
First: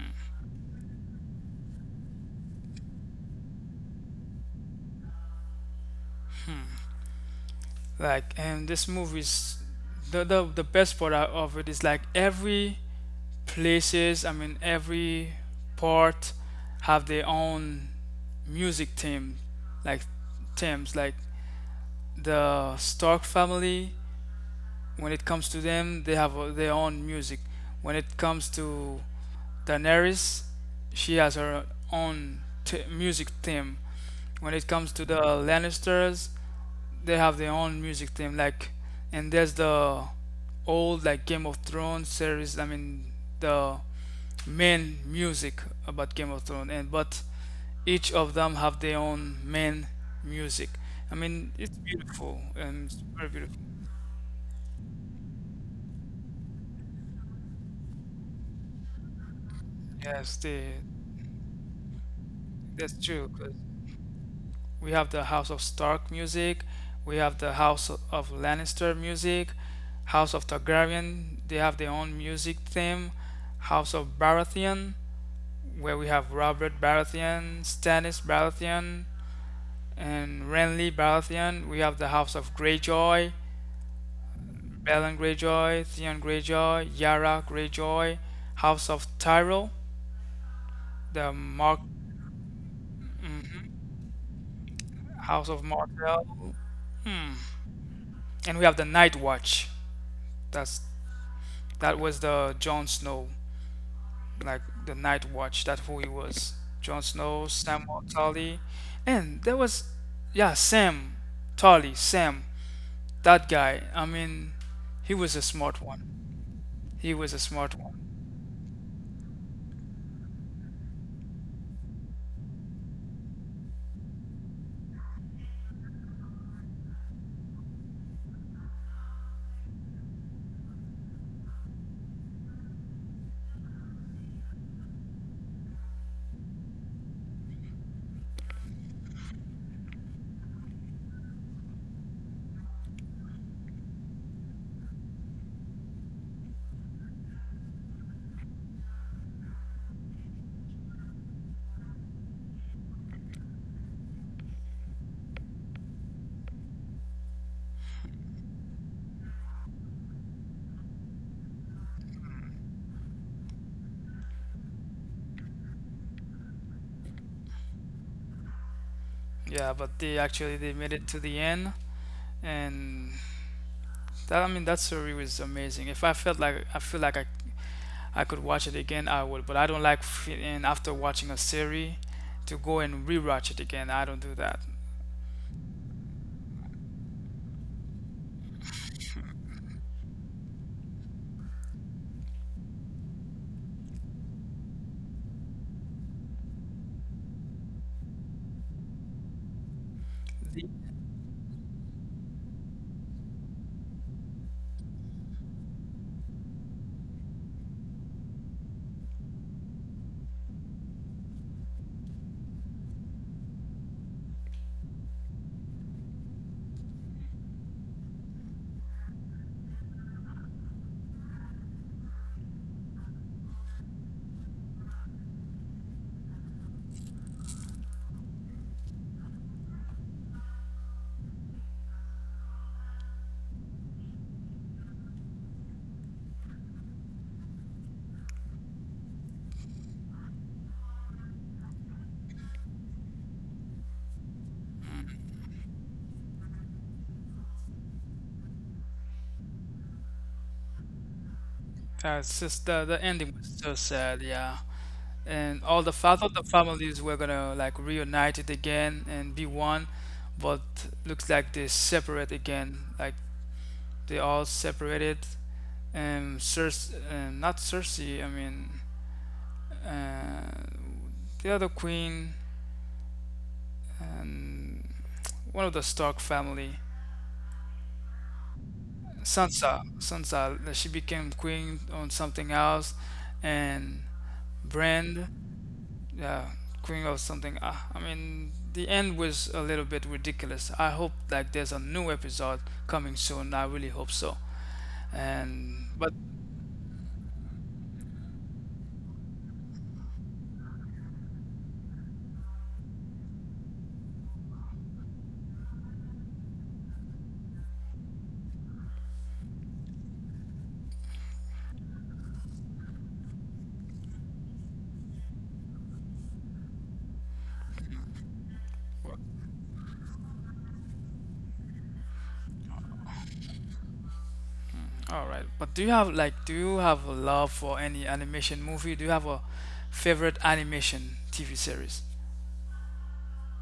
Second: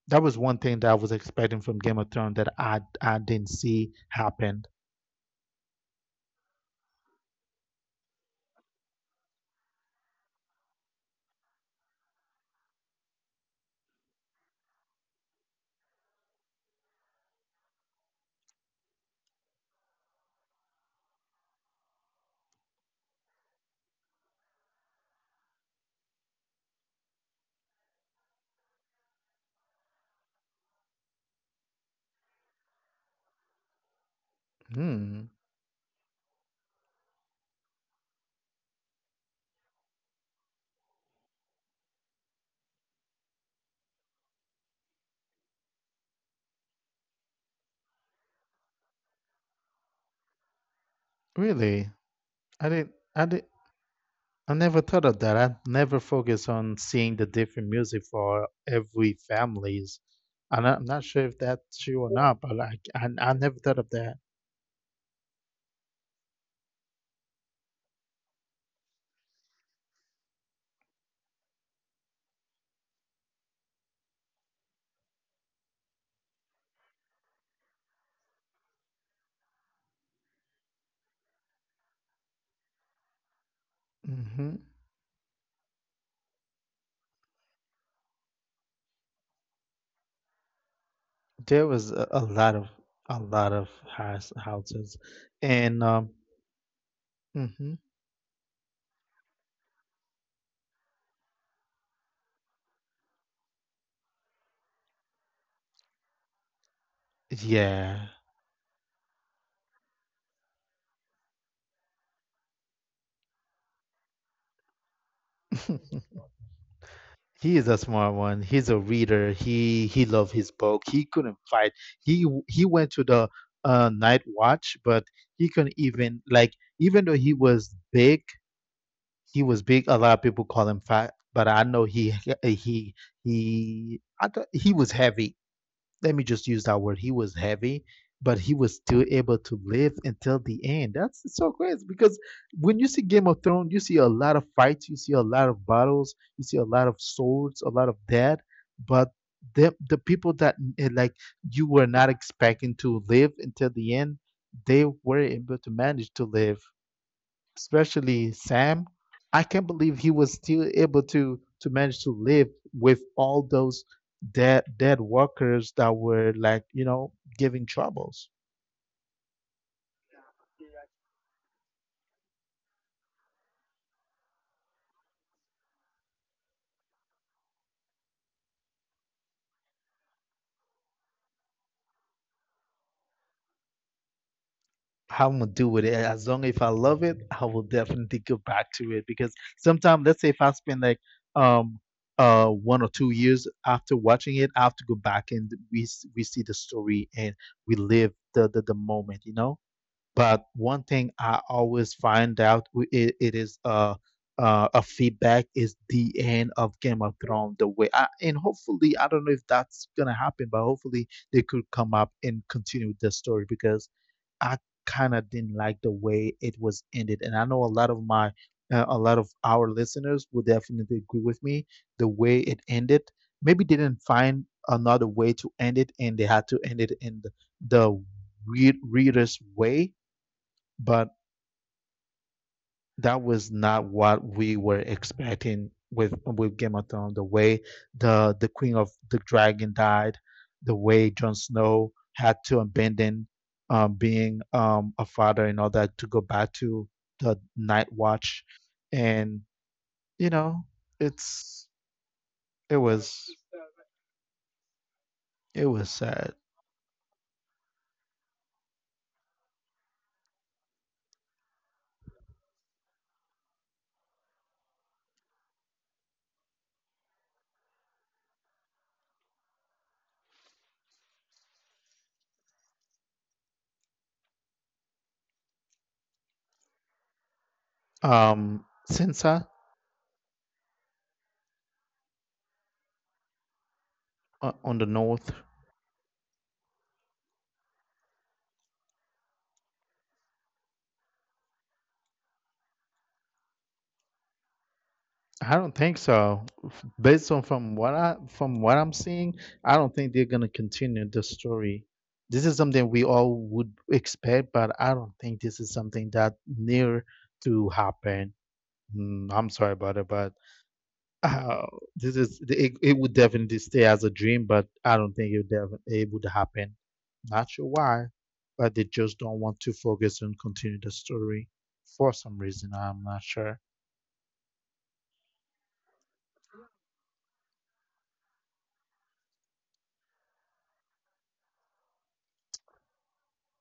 that was one thing that I was expecting from Game of Thrones that I didn't see happen.
Like, and this movie's the best part out of it is like every places, I mean, every part have their own music theme, like themes, like the Stark family. When it comes to them, they have their own music. When it comes to Daenerys, she has her own music theme. When it comes to the
Hmm.
Lannisters, they have their own music theme. Like, and there's the old like Game of Thrones series. I mean, the main music about Game of Thrones, and but each of them have their own main music. I mean, it's
Really,
beautiful and it's
I
very
did.
beautiful.
I never thought of that. I never focused on seeing the different music for every families.
Yes,
And
they,
I'm not sure if that's true or not, but like
that's true.
I never thought of that.
We have the House of Stark music, we have the House of Lannister music, House of Targaryen, they have their own music theme, House of Baratheon, where we have Robert Baratheon, Stannis Baratheon, and Renly Baratheon. We have the House of Greyjoy,
Hmm.
Balon Greyjoy, Theon Greyjoy, Yara Greyjoy, House of Tyrell, the
There
Mark,
was a lot of houses,
House of
and
Martell,
mhm,
and we have the Night Watch. That's that was the Jon Snow. Like the Night Watch. That's who he was. Jon Snow, Sam
yeah.
Tully, and there was, yeah, Sam. That guy. I mean, he was a smart one. He was a
He is
smart
a
one.
smart one. He's a reader. He loved his book. He couldn't fight. He went to the night watch, but he couldn't even like, even though he was big, he was big. A lot of people call him fat, but I know he he I thought he was heavy, let me just use that word. He was heavy, but he was still able to live until the end. That's so crazy because when you see Game of Thrones, you see a lot of fights, you see a lot of battles, you see a lot of swords, a lot of death, but the people that like you were not expecting to live until the end, they were able to manage to live. Especially Sam, I can't believe he was still able to manage to live with all those dead workers that were like, you know, giving troubles.
Yeah, but they actually they made it to the end, and that, I mean, that story was amazing. If I felt like I feel like I could watch it again, I would. But I don't like feeling after watching a series to go and rewatch it again. I don't do that.
How I'm gonna do with it, as long if I love it I will definitely go back to it, because sometimes, let's say if I spend like um 1 or 2 years after watching it, I have to go back and we see the story and we live the moment, you know. But
The,
one thing I always find out, it is a feedback, is the end of Game of Thrones. The way I, in hopefully, I don't know if that's going to happen, but hopefully they could come up and continue with the story, because I kind of didn't like the way it was ended. And I know a lot of a lot of our listeners will definitely agree with me. The way it ended, maybe they didn't find another way to end it and they had to end it in the, the reader's way. But that was not what we were expecting with Game of Thrones. The way the Queen of the Dragon died, the way Jon Snow had to abandon being a father and all that to go back to the Night Watch, and you know, it's
it's
it
just the
was,
ending was so sad. Yeah.
it
And
was
all the
sad.
thought the families were gonna like reunite it again and be one, but looks like they separate again. Like they all separated. Cersei, not Cersei. I mean, uh, the other queen and one of the Stark family.
Um, Sansa
Sansa, she became queen on something else, and
on the
Brand,
north.
yeah, queen or something, I mean the end was a little bit ridiculous. I hope like there's a new episode coming soon. I really hope so,
I
and
don't think
but
so. Based on from what I from what I'm seeing, I don't think they're gonna continue the story. This is something we all would expect, but I don't think this is something that near to happen. I'm sorry about it, but uh, this is it would definitely stay as a dream, but I don't think it would happen. Not sure why, but they just don't want to focus and continue the story for some reason. I'm not sure.
all right, but do you have like, do you have a love for any animation movie? Do you have a favorite animation TV series?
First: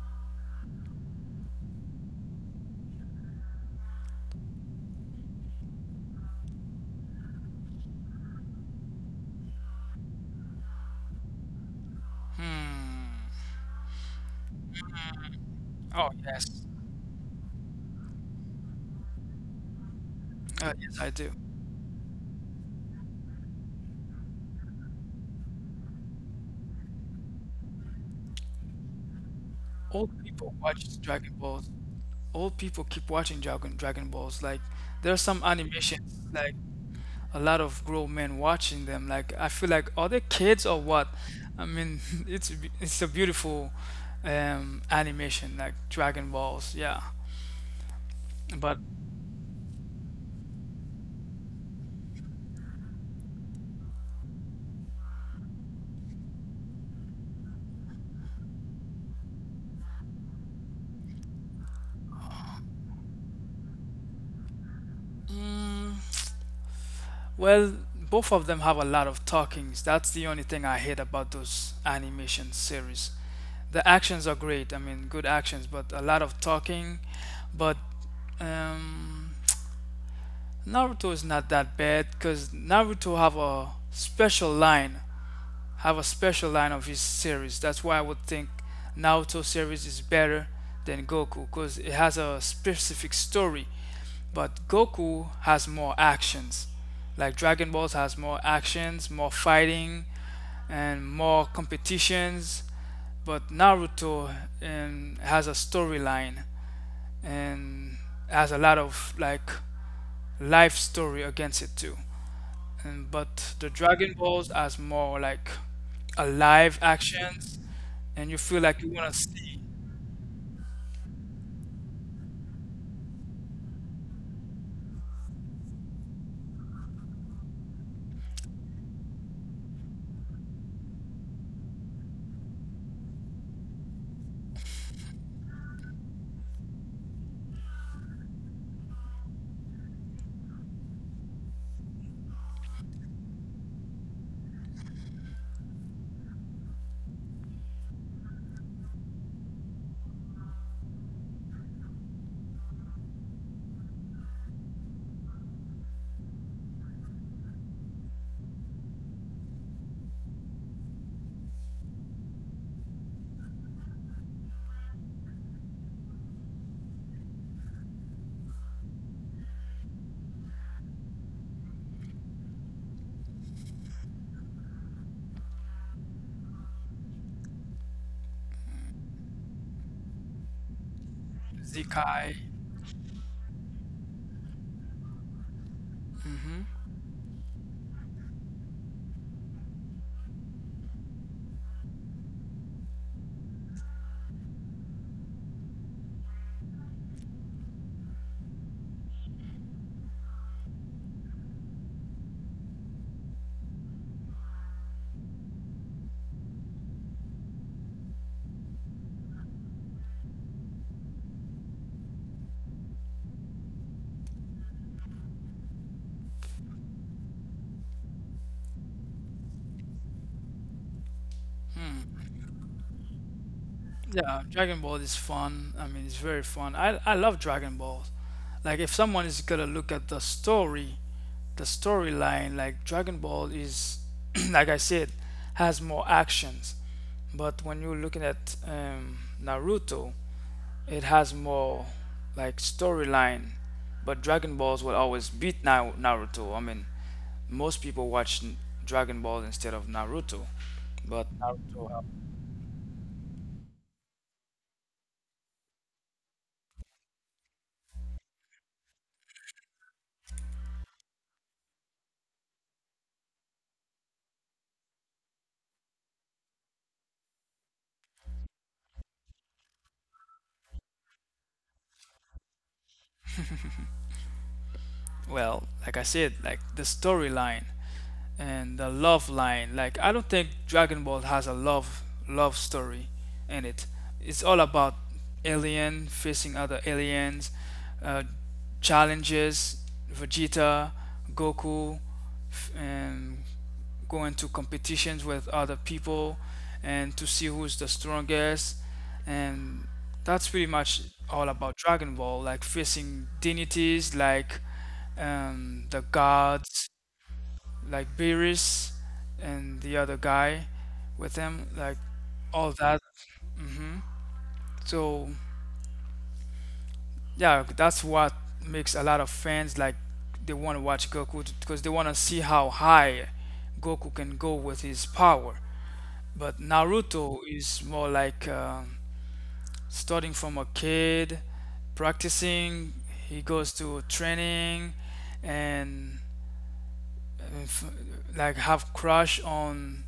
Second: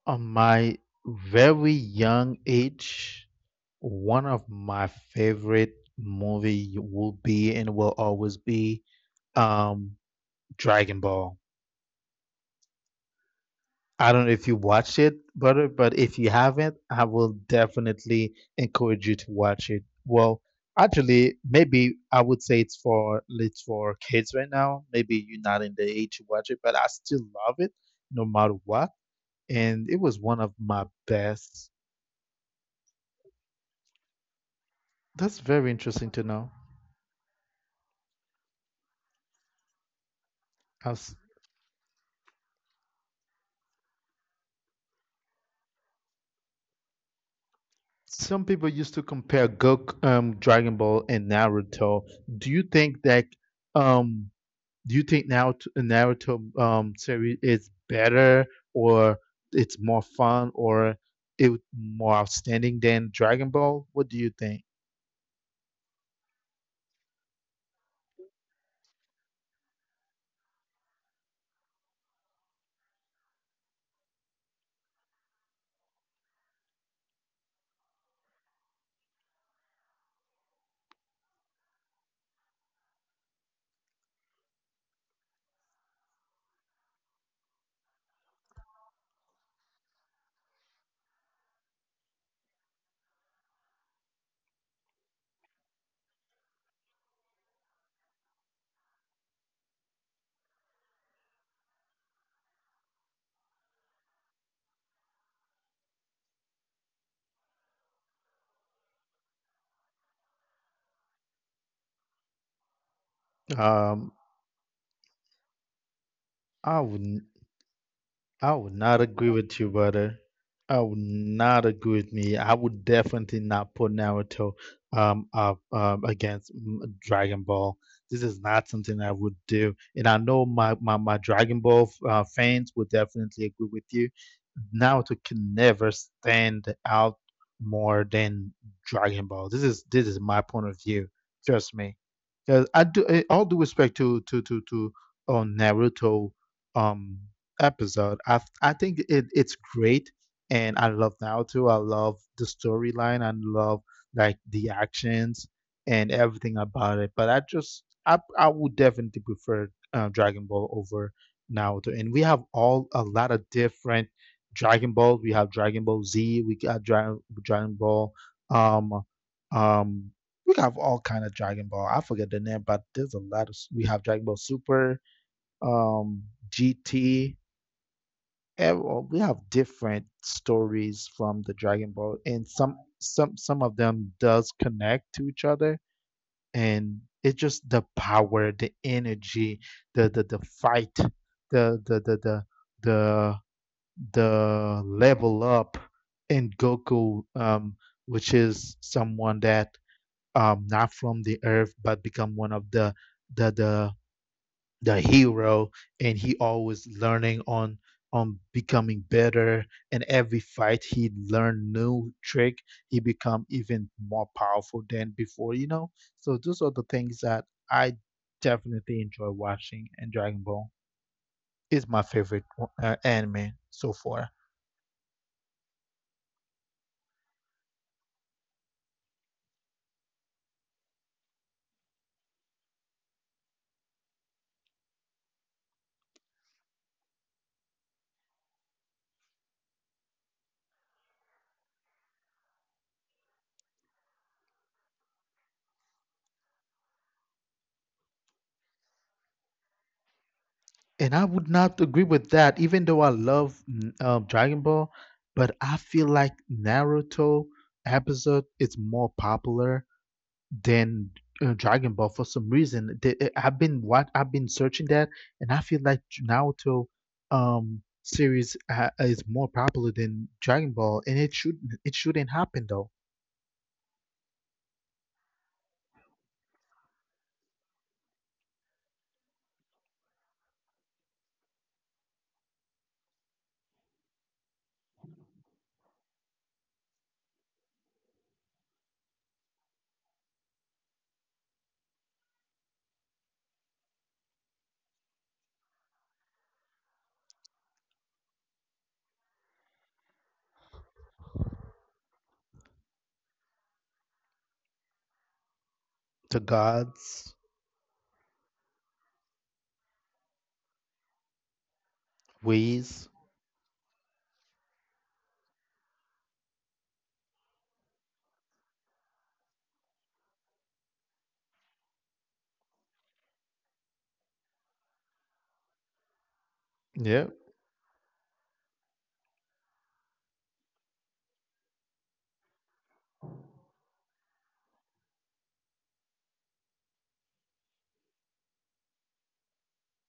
On my very young age, one of my favorite movie will be and will always be um Dragon Ball.
Hmm.
I don't know if you watched it, brother, but
Oh
if you
yes,
haven't, I will definitely encourage you to watch it. Well,
yes I do.
actually, maybe I would say it's for kids right now. Maybe you're not in the age to watch it, but I still love it no matter what. And it
Old
was one of
people
my
watch Dragon Balls, old people keep watching Dragon Balls, like there are
that's
some
very
animations
no.
like a lot of grown men watching them. Like I feel like are they kids or what? I mean, it's it's a beautiful animation like Dragon Balls, yeah.
Some people
But
used to compare Goku, Dragon Ball, and Naruto. Do you think that um, do you think now Naruto series is better, or it's more fun, or it more outstanding than Dragon Ball? What do you think?
mm, well, both of them have a lot of talkings. That's the only thing I hate about those animation series. The actions are great. I mean, good actions, but a lot of talking. But um, Naruto is not that bad because Naruto have a special line of his series. That's why I would think Naoto series is better than Goku because it has a specific story. But Goku has more actions. Like Dragon Balls has more actions, more fighting, and more competitions. But Naruto has a storyline and has a lot of like life story against it too. And but the Dragon
Um,
Balls has more like a live
I would
actions, and you
I
feel
would
like you
not
wanna
agree.
see
You, brother. Oh, not agree with me. I would definitely not put Naruto up against Dragon Ball. This is not something I would do, and I know my Dragon Ball fans would definitely agree with you. Naruto can never stand out more than Dragon Ball. This is my point of view. Trust me, because I do all due respect to on Naruto. Um, episode. I think it's great, and I love Naruto. I love the storyline. I love like the actions and everything about it. But I just I would definitely prefer Dragon Ball over Naruto. And we have all a lot of different Dragon Balls. We have Dragon Ball Z. We got Dragon Ball. Um, um, we have all kind of Dragon Ball. I forget the name, but there's a lot of. We have Dragon Ball Super um GT well, we have different stories from the Dragon Ball,
Zekai.
and some of them does connect to each other,
Hmm.
and it's just the power, the energy, the fight, the the the the the, the level up in Goku, which is someone that not from the earth but become one of the the the hero, and he always learning on becoming better, and every fight he learn new trick. He become even more powerful than before. So those are the things that I definitely enjoy watching, and dragon ball is my favorite anime so far.
Yeah, Dragon Ball is fun. I mean, it's very fun. I love Dragon Ball. Like if someone is gonna look at the story, the storyline, like Dragon Ball is, like I said, has more actions. But when you're looking at Naruto. It has more like storyline, but Dragon Balls will always beat Na Naruto. I mean, most people watch Dragon Ball instead of Naruto,
And I
but
would not
Naruto,
agree with that, even though I love dragon ball, but I feel like naruto episode is more popular than Dragon Ball for some reason. The- I've been what I've been searching that, and I feel like Naruto series is more popular than Dragon Ball, and it shouldn't happen though.
well, like I said, like the storyline and the love line. Like I don't think Dragon Ball has a love story in it. It's all about alien facing other aliens, uh, challenges. Vegeta, Goku, and go into competitions with other people and to see who's the strongest, and that's pretty much all about Dragon Ball, like facing deities like the
The
gods
God
like Beerus and the other guy with him, like all that.
ways.
Hmm. So yeah, that's what makes a lot of fans like, they want to watch Goku because they want to see how high Goku can go with his power. But
Yeah.
Naruto is more like starting from a kid, practicing, he goes to training, and uh, f- like have crush on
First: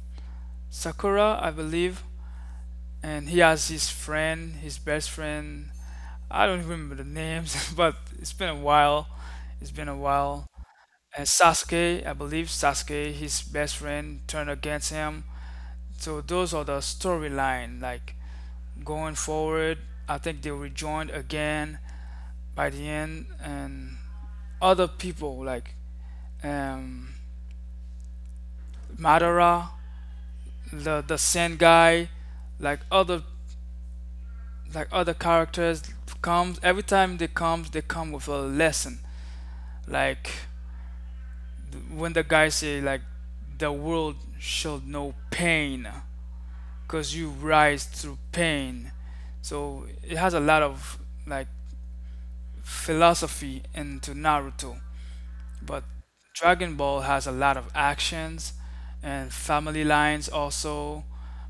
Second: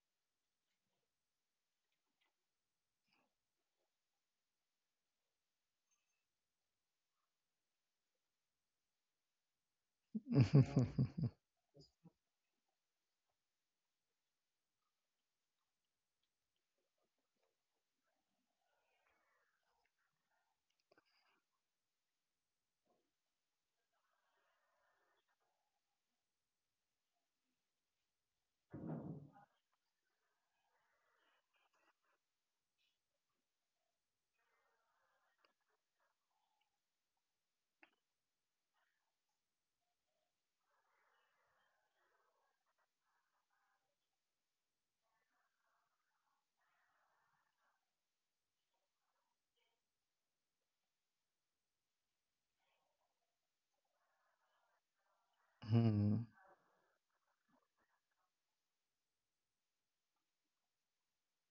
Sakura, I believe. And he has his friend, his best friend. I don't remember the names, but it's been a while. It's been a while. And Sasuke, I believe Sasuke, his best friend, turned against him. So those are the storyline, like going forward. I think they will join again by the end, and other people like um, Madara, the Sen guy, like other like other characters comes. Every time they comes, they come with a lesson. Like when the guy say like the world shall know pain, cause you rise through pain. So it has a lot of like philosophy into Naruto. But
Hmm.
Dragon Ball has a lot of actions and family lines also,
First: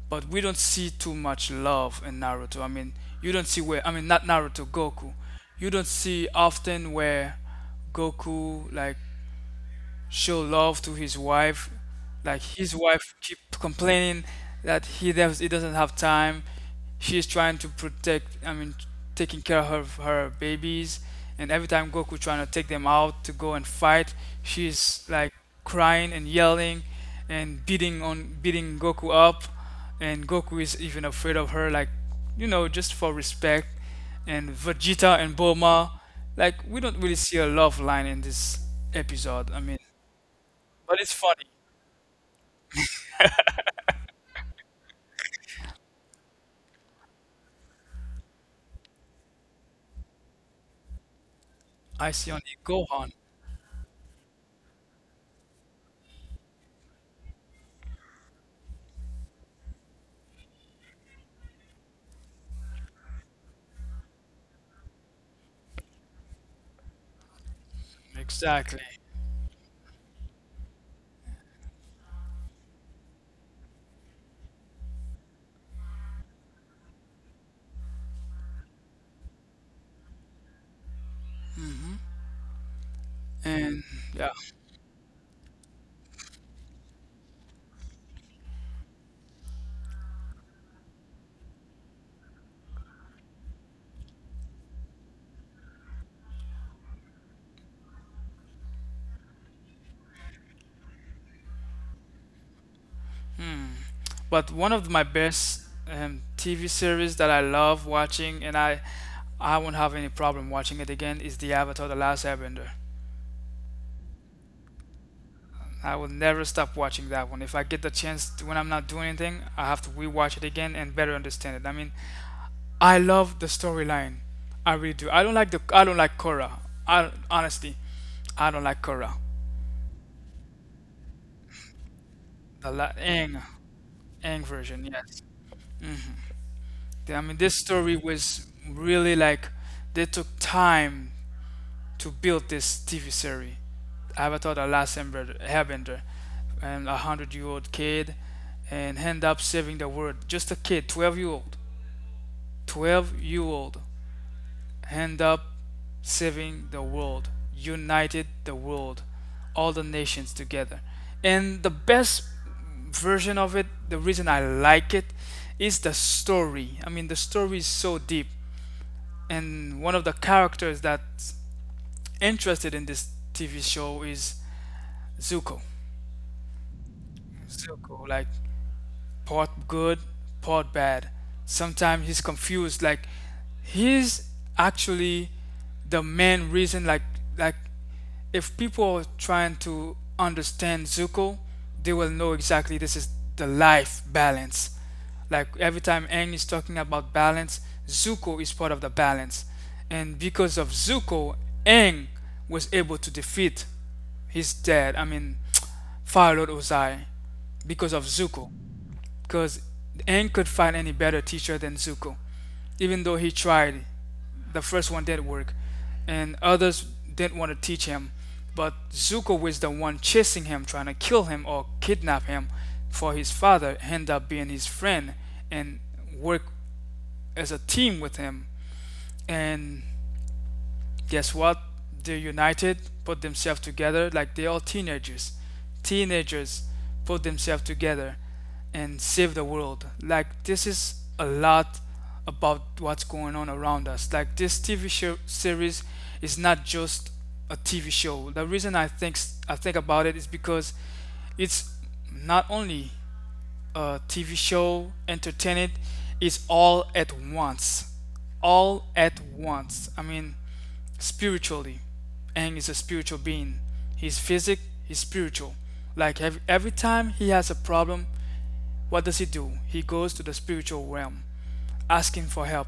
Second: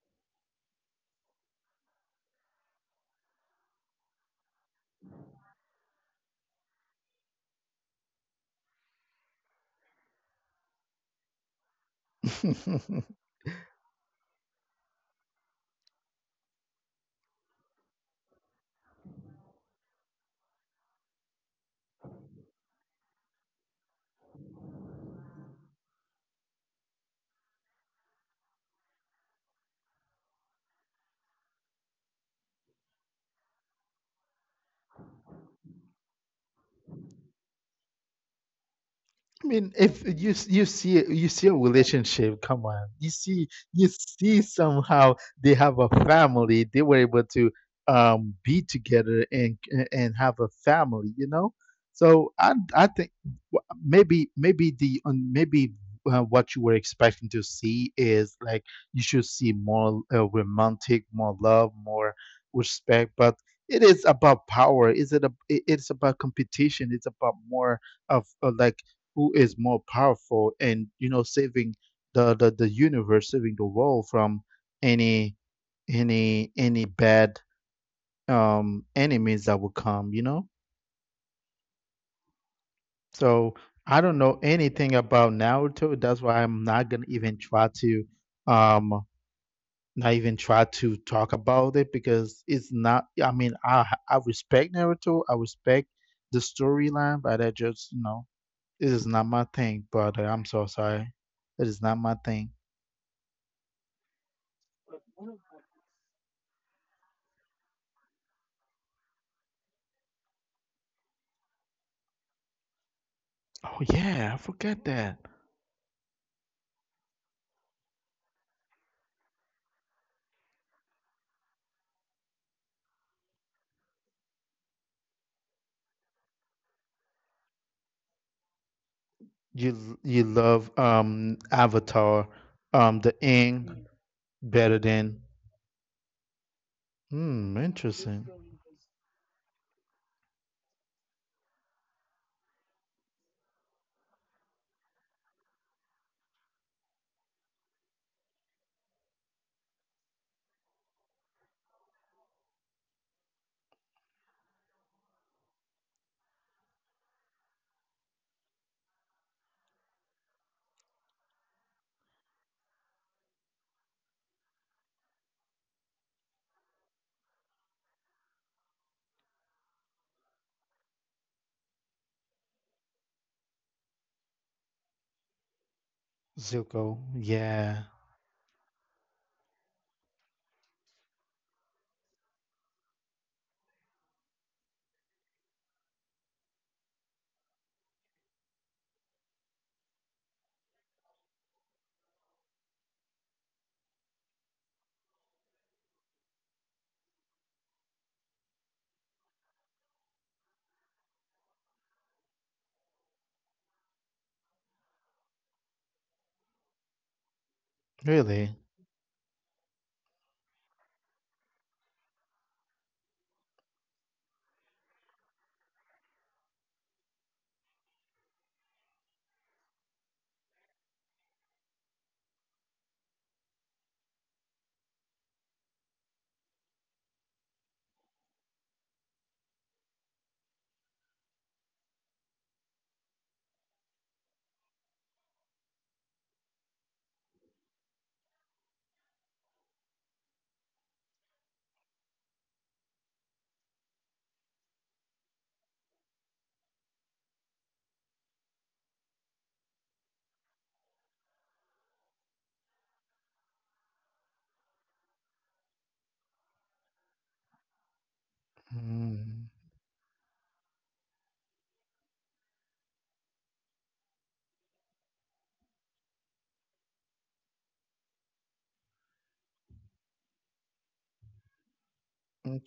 but we don't see too much love in Naruto. I mean, you don't see where, I mean not Naruto, Goku. You don't see often where Goku like show love to his wife. Like his
I
wife keep complaining that he doesn't have time. She's trying to protect, I mean, taking care of her babies, and every time Goku trying to take them out to go and fight, she's like crying and yelling and beating Goku up, and Goku is even afraid of her, like you know, just for respect. And Vegeta and Bulma, like we don't really see a love line in this episode. I
mean,
mean,
if you s- you
but
see
it's
you
funny.
see a relationship, come on, you see somehow they have a family. They were able to be together and have a family. You know,
I see
so I
only
I
Gohan,
maybe maybe the um, maybe uh, what you were expecting to see is like you should see more romantic, more love, more respect, but it is about power. Is it a, it- It's about competition. It's about more of like
exactly.
who is more powerful, and saving the universe, saving the world from any any bad enemies that will come. So
And
I don't
yeah,
know anything about Naruto. That's why I'm not gonna even try to, um, not even try to talk about it because it's not. I mean, I respect Naruto. I respect the storyline, but I just. It is not my thing. Brother, I'm so sorry, it is not my thing.
but one of my best TV series that I love watching, and I won't have any problem watching it again, is The Avatar: The Last Airbender.
Oh yeah, I forget that.
I will never stop watching that one. If I get the chance to, when I'm not doing anything, I have to rewatch it again and better understand it. I mean, I love the storyline. I really do. I don't like Korra. I honestly, I don't like Korra.
You love Avatar, the
Aang,
Aang
Aang
better
version,
than
yes. I mean, this
hmm int-
story was really like they took time to build this TV series. Avatar: The Last Airbender, Airbender, and a 100-year-old kid, and end up saving the world. Just a kid, 12-year-old, 12-year-old, end up saving the world, united the world, all the nations together. And the best version of it, the reason I like it, is the story. I mean, the story is so deep. And one of the characters that's interested in this TV show is Zuko.
Zuko. Yeah,
Zuko, like part good, part bad. Sometimes he's confused. Like he's actually the main reason. Like if people are trying to understand Zuko, they will know exactly this is the life balance. Like every time Aang is talking about balance, Zuko is part of the balance. And because of Zuko, Aang was able to defeat his dad, I mean, Fire Lord Ozai, because of Zuko,
really.
because Aang could find any better teacher than Zuko, even though he tried. The first one did not work, and others didn't want to teach him. But Zuko was the one chasing him, trying to kill him or kidnap him for his father, end up being his friend and work as a team with him. And guess what? They're united, put themselves together like they are teenagers. Teenagers put themselves together and save the world. Like this is a lot about what's going on around us. Like this TV show series is not just a TV show. The reason I think about it is because it's not only TV show, entertainment is all at once. All at
Mm,
once. I mean, spiritually. Aang is a spiritual being. He's physic, he's spiritual. Like every time he has a problem, what does he do? He goes to the spiritual realm, asking for help,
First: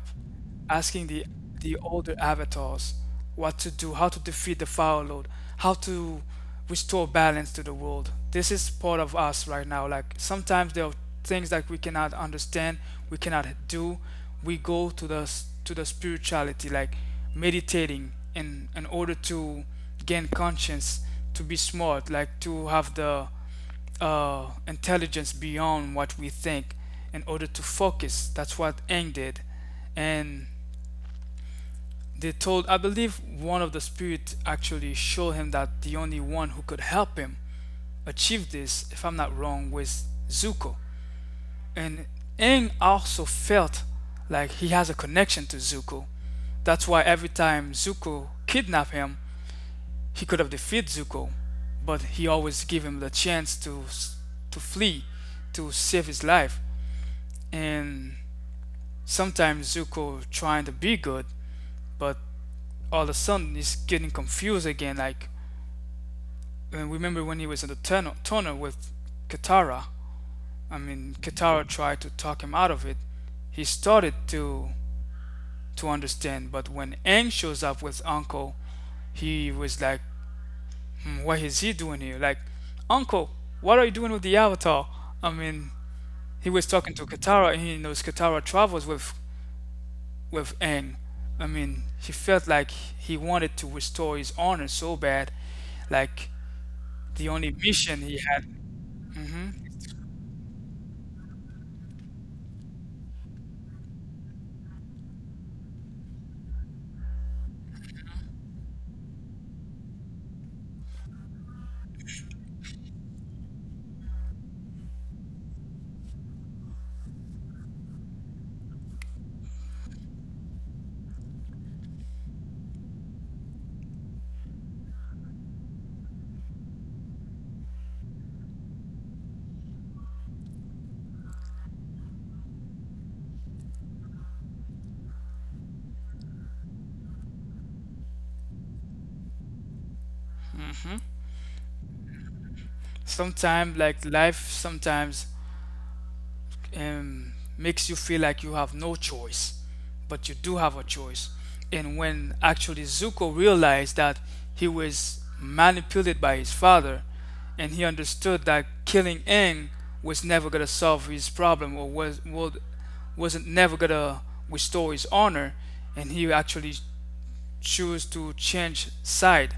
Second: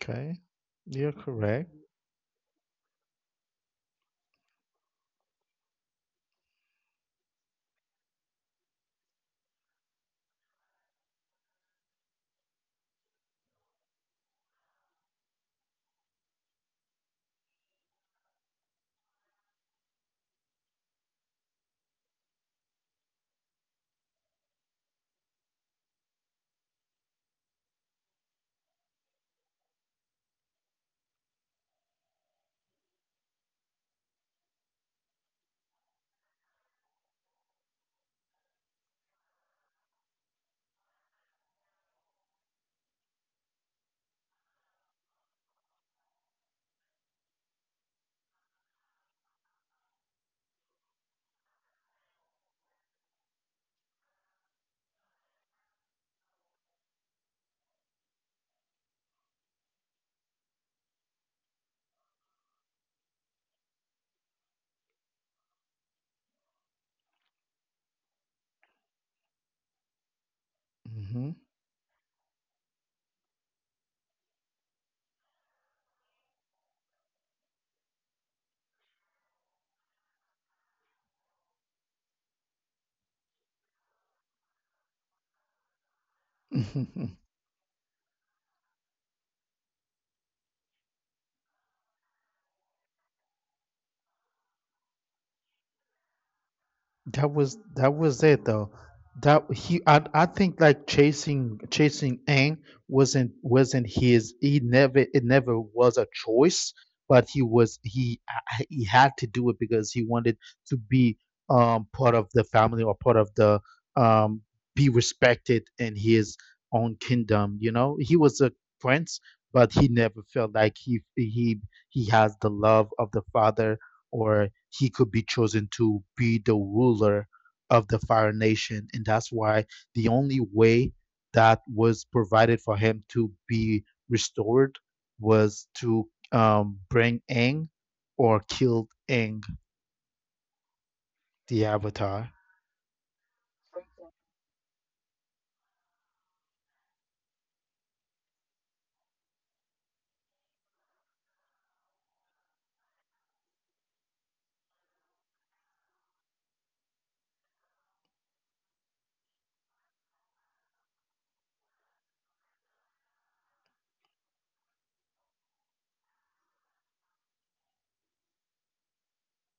asking
yeah.
the older avatars what to do, how to defeat the foul lord, how to restore balance to the world. This is part of us right now. Like sometimes there are things that we cannot understand, we cannot do. We go to the spirituality, like meditating, in order to gain conscience, to be smart, like to have the intelligence beyond what we think in order to focus. That's what Aang did. And they told, I believe one of the spirits actually showed him that the only one who could help him achieve this, if I'm not wrong, was Zuko. And Aang also felt like he has a connection to Zuko. That's why every time Zuko kidnapped him, he could have defeated Zuko, but he always gave him the chance to flee, to save his life. And sometimes Zuko trying to be good, but all of a sudden he's getting confused again. Like and remember when he was in the tunnel with Katara. I mean,
Hmm.
Katara tried to talk him out of it. He started to understand, but when Aang shows up with Uncle, he was like, "Hmm, what is he doing here? Like, uncle, what are you doing with the Avatar?" I mean, he was talking to Katara, and he knows Katara travels with Aang. I mean, he felt like he wanted to restore his honor so bad, like the
That
only
was that
mission he
was
had.
it though.
hmm
That he I think like chasing Aang wasn't his he never it never was a choice, but he was he I- he had to do it because he wanted be part of the family or part of the um, be respected in his own kingdom. You know, he was a prince, but he never felt like he has the love of the father, or he could be chosen to be the ruler of the fire nation, and that's why the only way that was provided for him to be restored was to bring Aang or kill Aang the Avatar.
Sometimes, like life, sometimes um, makes you feel like you have no choice, but you do have a choice. And when actually Zuko realized that he was manipulated by his father, and he understood that killing Aang was never gonna solve his problem or was would, wasn't never gonna restore his honor, and he actually choose to change side.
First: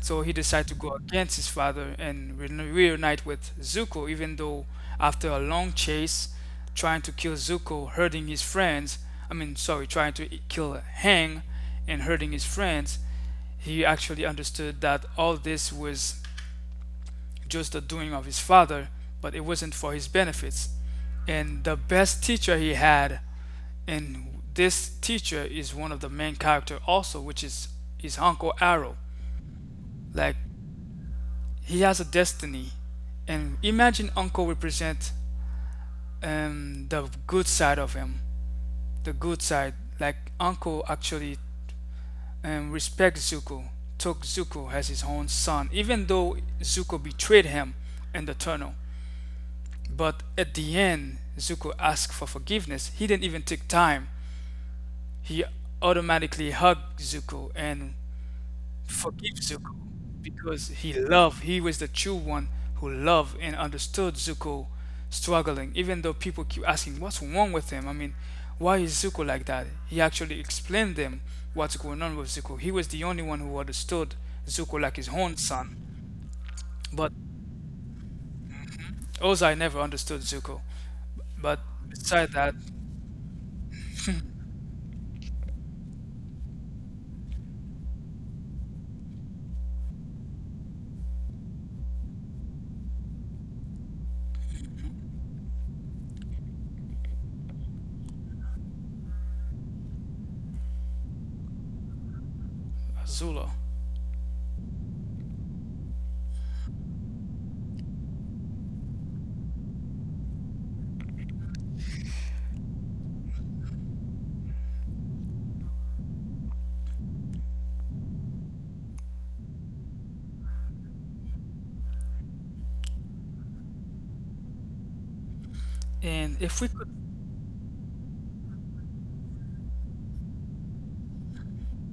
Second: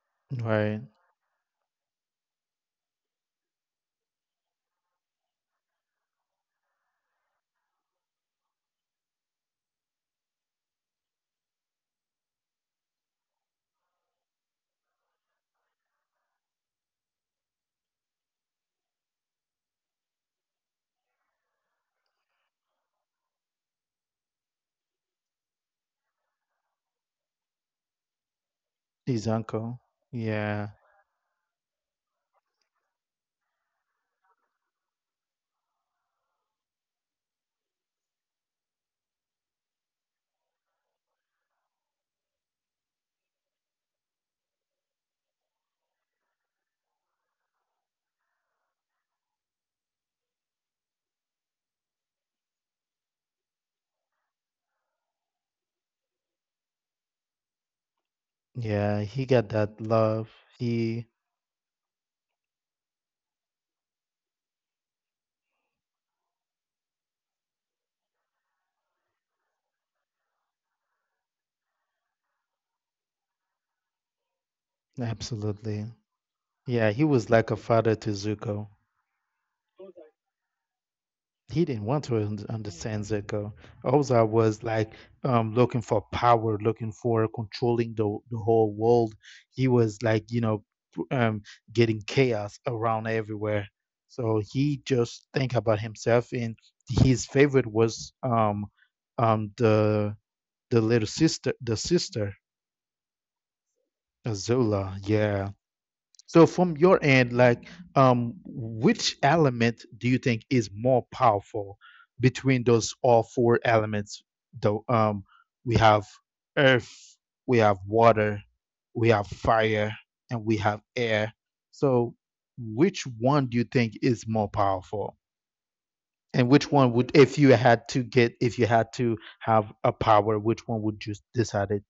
So he decided to
Right,
go against his father and reunite with Zuko, even though after a long chase, trying to kill Zuko, hurting his friends, I mean, sorry, trying to kill Hang and hurting his friends, he actually understood that all this was just the doing of his father, but it wasn't for his benefits. And the best teacher he had and this teacher is one of the main character also which is his uncle arrow,
uncle.
like
Yeah,
he has a destiny. And imagine uncle represent the good side of him the good side like uncle actually respects Zuko, took Zuko as his own son even though Zuko betrayed him in the tunnel. But at the end, Zuko asked for forgiveness. He didn't even take time, he automatically hugged Zuko and
yeah, he
forgive
got
Zuko,
that love.
because he
He
loved, he was the true one who loved and understood Zuko struggling, even though people keep asking, "What's wrong with him?" I mean, why is Zuko like that? He actually explained them what's going on with Zuko. He was the only one who understood Zuko like his own son.
absolutely, yeah, he
But
was like a father to Zuko.
Ozai never understood Zuko. But
He didn't want to
beside that,
understand Zuko. Ozai was like looking for power, looking for controlling the whole world. He was like, p- um, getting chaos around everywhere. So he just think about himself, and his favorite was um, the the little sister.
Azula.
Zola, yeah. So from your end, like, which element do you think is more powerful between those all four elements? The we have earth, we have water, we have fire, and we have air. So which one do you think is more powerful?
And
And
if we
which
could,
one would, if you had to get, if you had to have a power, which one would you decide it?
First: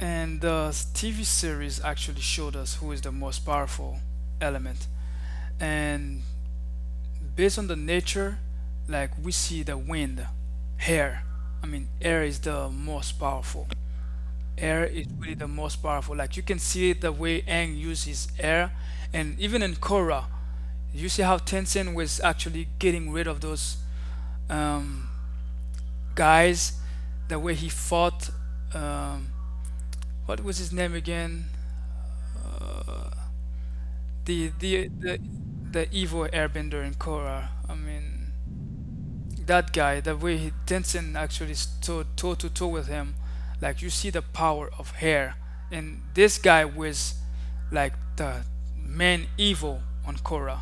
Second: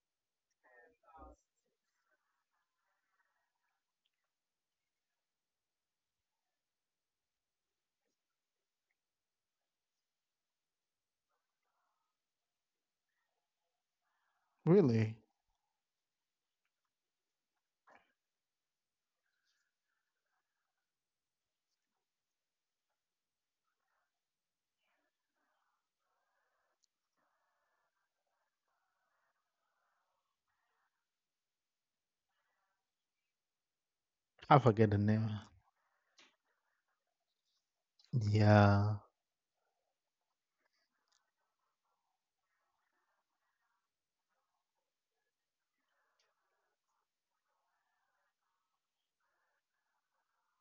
and the TV series actually showed us who is the most powerful element. And based on the nature, like we see the wind, air. I mean, air is the most powerful. Air is
Really?
really the most powerful. Like you can see the way Aang uses air, and even in Korra, you see how Tencent was actually getting rid of those um, guys. The way he fought, um, what was his name again? The
I
the
forget it.
the the evil airbender in Korra. I mean,
Yeah.
that guy, the way he, Denson actually stood toe to toe with him, like you see the power of hair. And this guy was like the main evil on Korra.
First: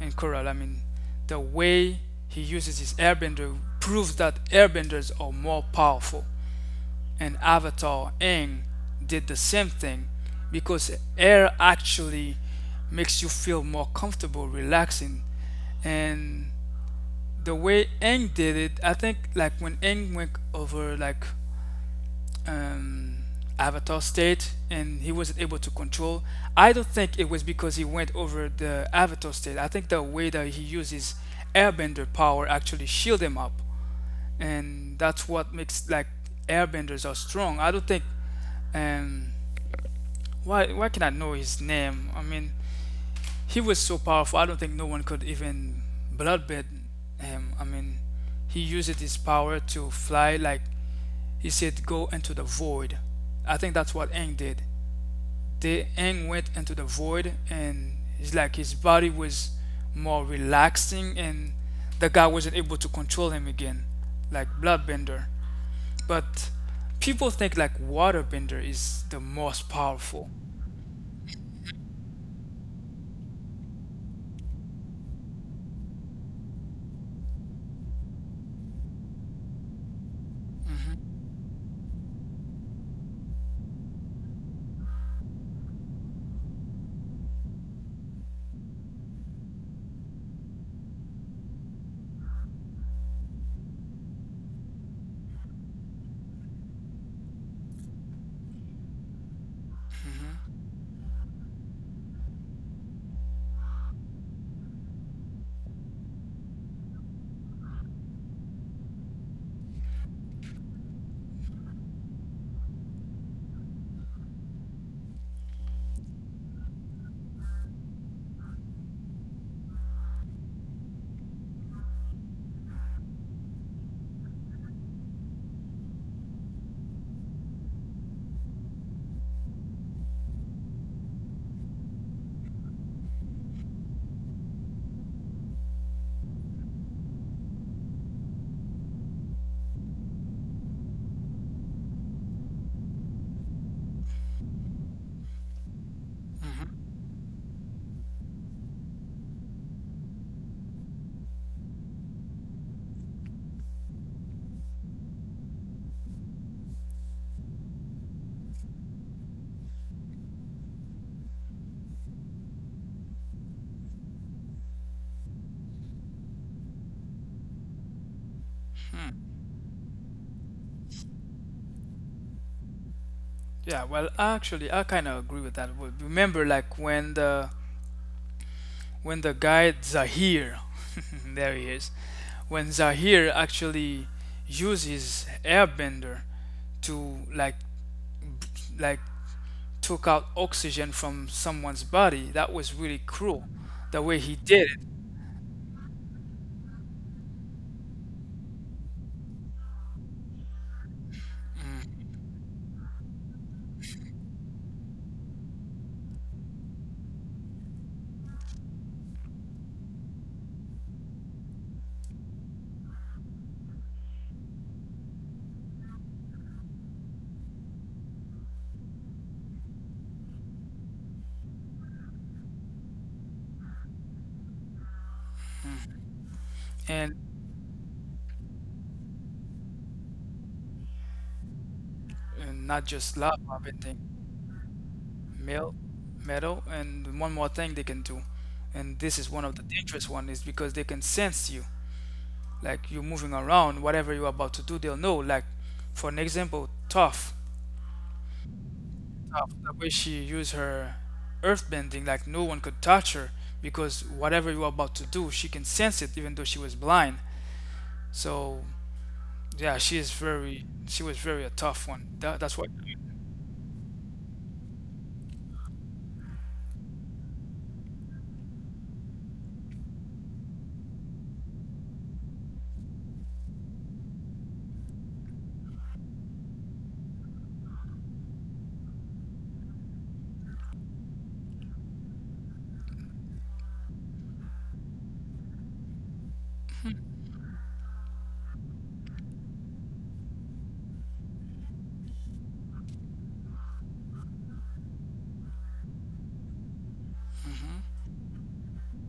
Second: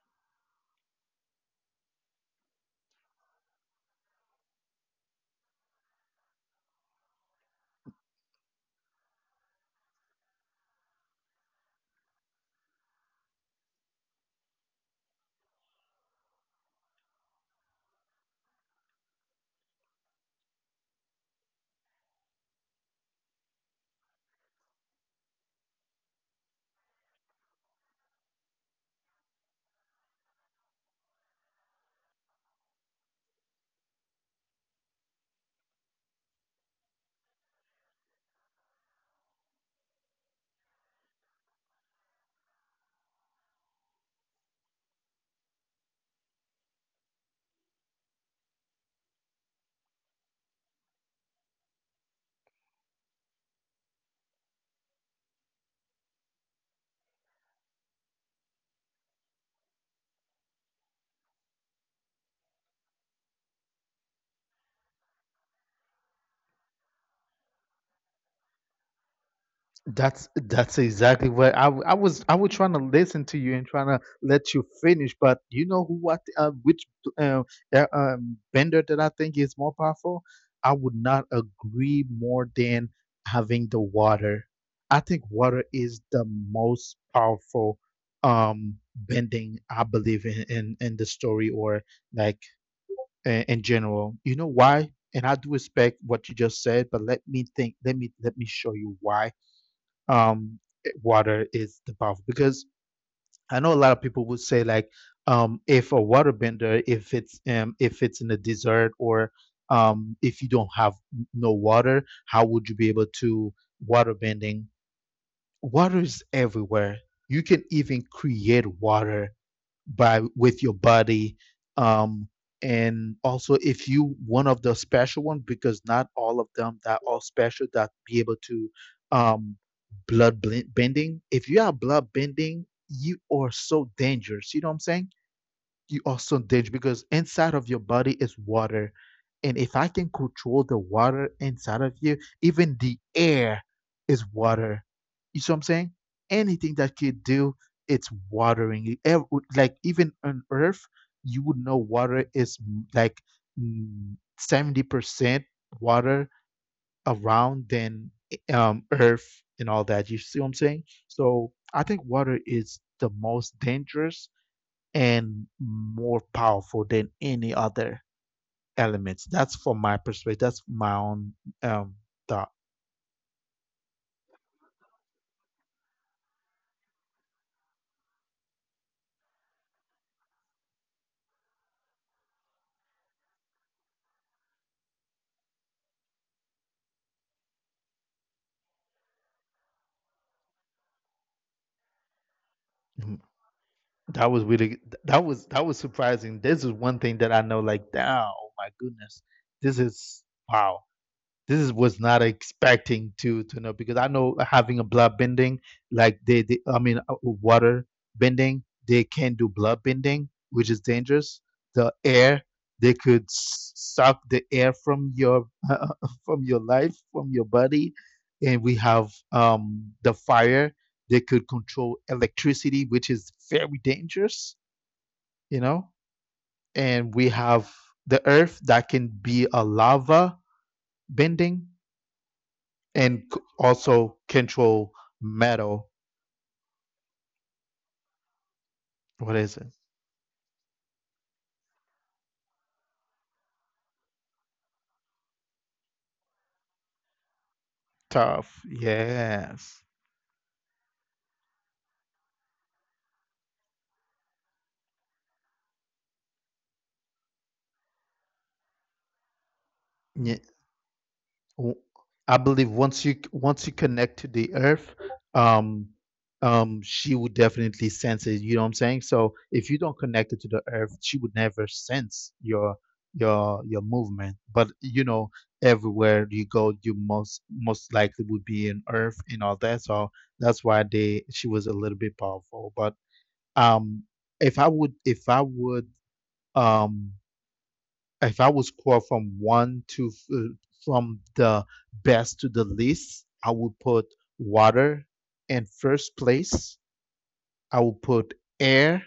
And Korra, I mean, the way he uses his airbender proves that airbenders are more powerful. And Avatar Aang did the same thing because air actually makes you feel more comfortable, relaxing, and the way Aang did it, I think like when Aang went over like um, Avatar state and he wasn't able to control, I don't think it was because he went over the Avatar state. I think the way that he used his Airbender power actually shield him up, and that's what makes like Airbenders are strong. I don't think um why can I know his name? I mean, he was so powerful. I don't think no one could even bloodbed him. I mean, he used his power to fly. Like he said, go into the void. I think that's what Aang did. They Aang went into the void, and it's like his body was more relaxing, and the guy wasn't able to control him again, like Bloodbender. But people think like Waterbender is the most
That's
powerful.
That's exactly what I was. I was trying to listen to you and trying to let you finish, but you know who? What which uh, vendor that I think is more powerful? I would not agree more than having the water. I think water is the most powerful bending, I believe, in the story, or like in general. You know why? And I do respect what you just said, but let me think. Let me show you why um,
Mm-hmm.
water is the powerful, because I know a lot of people would say, like, if a waterbender, if it's in a desert, or if you don't have no water, how would you be able to waterbending? Water is everywhere. You can even create water by with your body, um and also if you one of the special ones, because not all of them that are special that be able to um bending. If you are blood bending, you are so dangerous, you know what I'm saying? You are so dangerous because inside of your body is water. And if I can control the water inside of you, even the air, water, you see what I'm saying? Anything
Mm-hmm.
that could do watering, like even on earth, you would know water is like 70% water around than earth and all that. You see what I'm saying? So I think water is the most dangerous and more powerful than any other elements. That's from my perspective. That's my own um, thought.
Yeah, well, actually, I kind of agree with that. Well, remember, like when the guy Zahir, there he is, when Zahir actually used his airbender to like like took out oxygen from someone's body, that was really
Mm,
cruel, the way
That
he
was really
did it,
that was surprising. This is one thing that I know. Like, damn, oh my goodness, this is wow. This is, was not expecting to know, because I know having a blood bending, like they I mean water bending, they can do blood bending which is dangerous. The air, they could suck the air from your from your life from your body, and we have the fire, they could control electricity which is very dangerous, you know and
and,
we have the earth that can be a lava bending,
and not just
and
lava, everything,
also control
metal,
metal.
metal, and one more thing they can do, and this is
What
one
is
of the
it?
dangerous one is because they can sense you, like you moving around, whatever you're about to do, they'll know. Like, for an example, Toph,
Tough.
Toph, the
Yes,
way she used her earthbending, like no one could touch her because whatever you're about to do, she can sense it, even though she was blind. So yeah, she is very, she was very a tough one.
I
That, that's what.
believe once you connect to the earth, um, she would definitely sense it. You know what I'm saying? So if you don't connect it to the earth, she would never sense your movement. But everywhere you go, you most likely would be in earth and all that. So that's why they she was a little bit powerful. But um, if I would if I would um if I was score from the best to the least, I would put water in first place. I would put air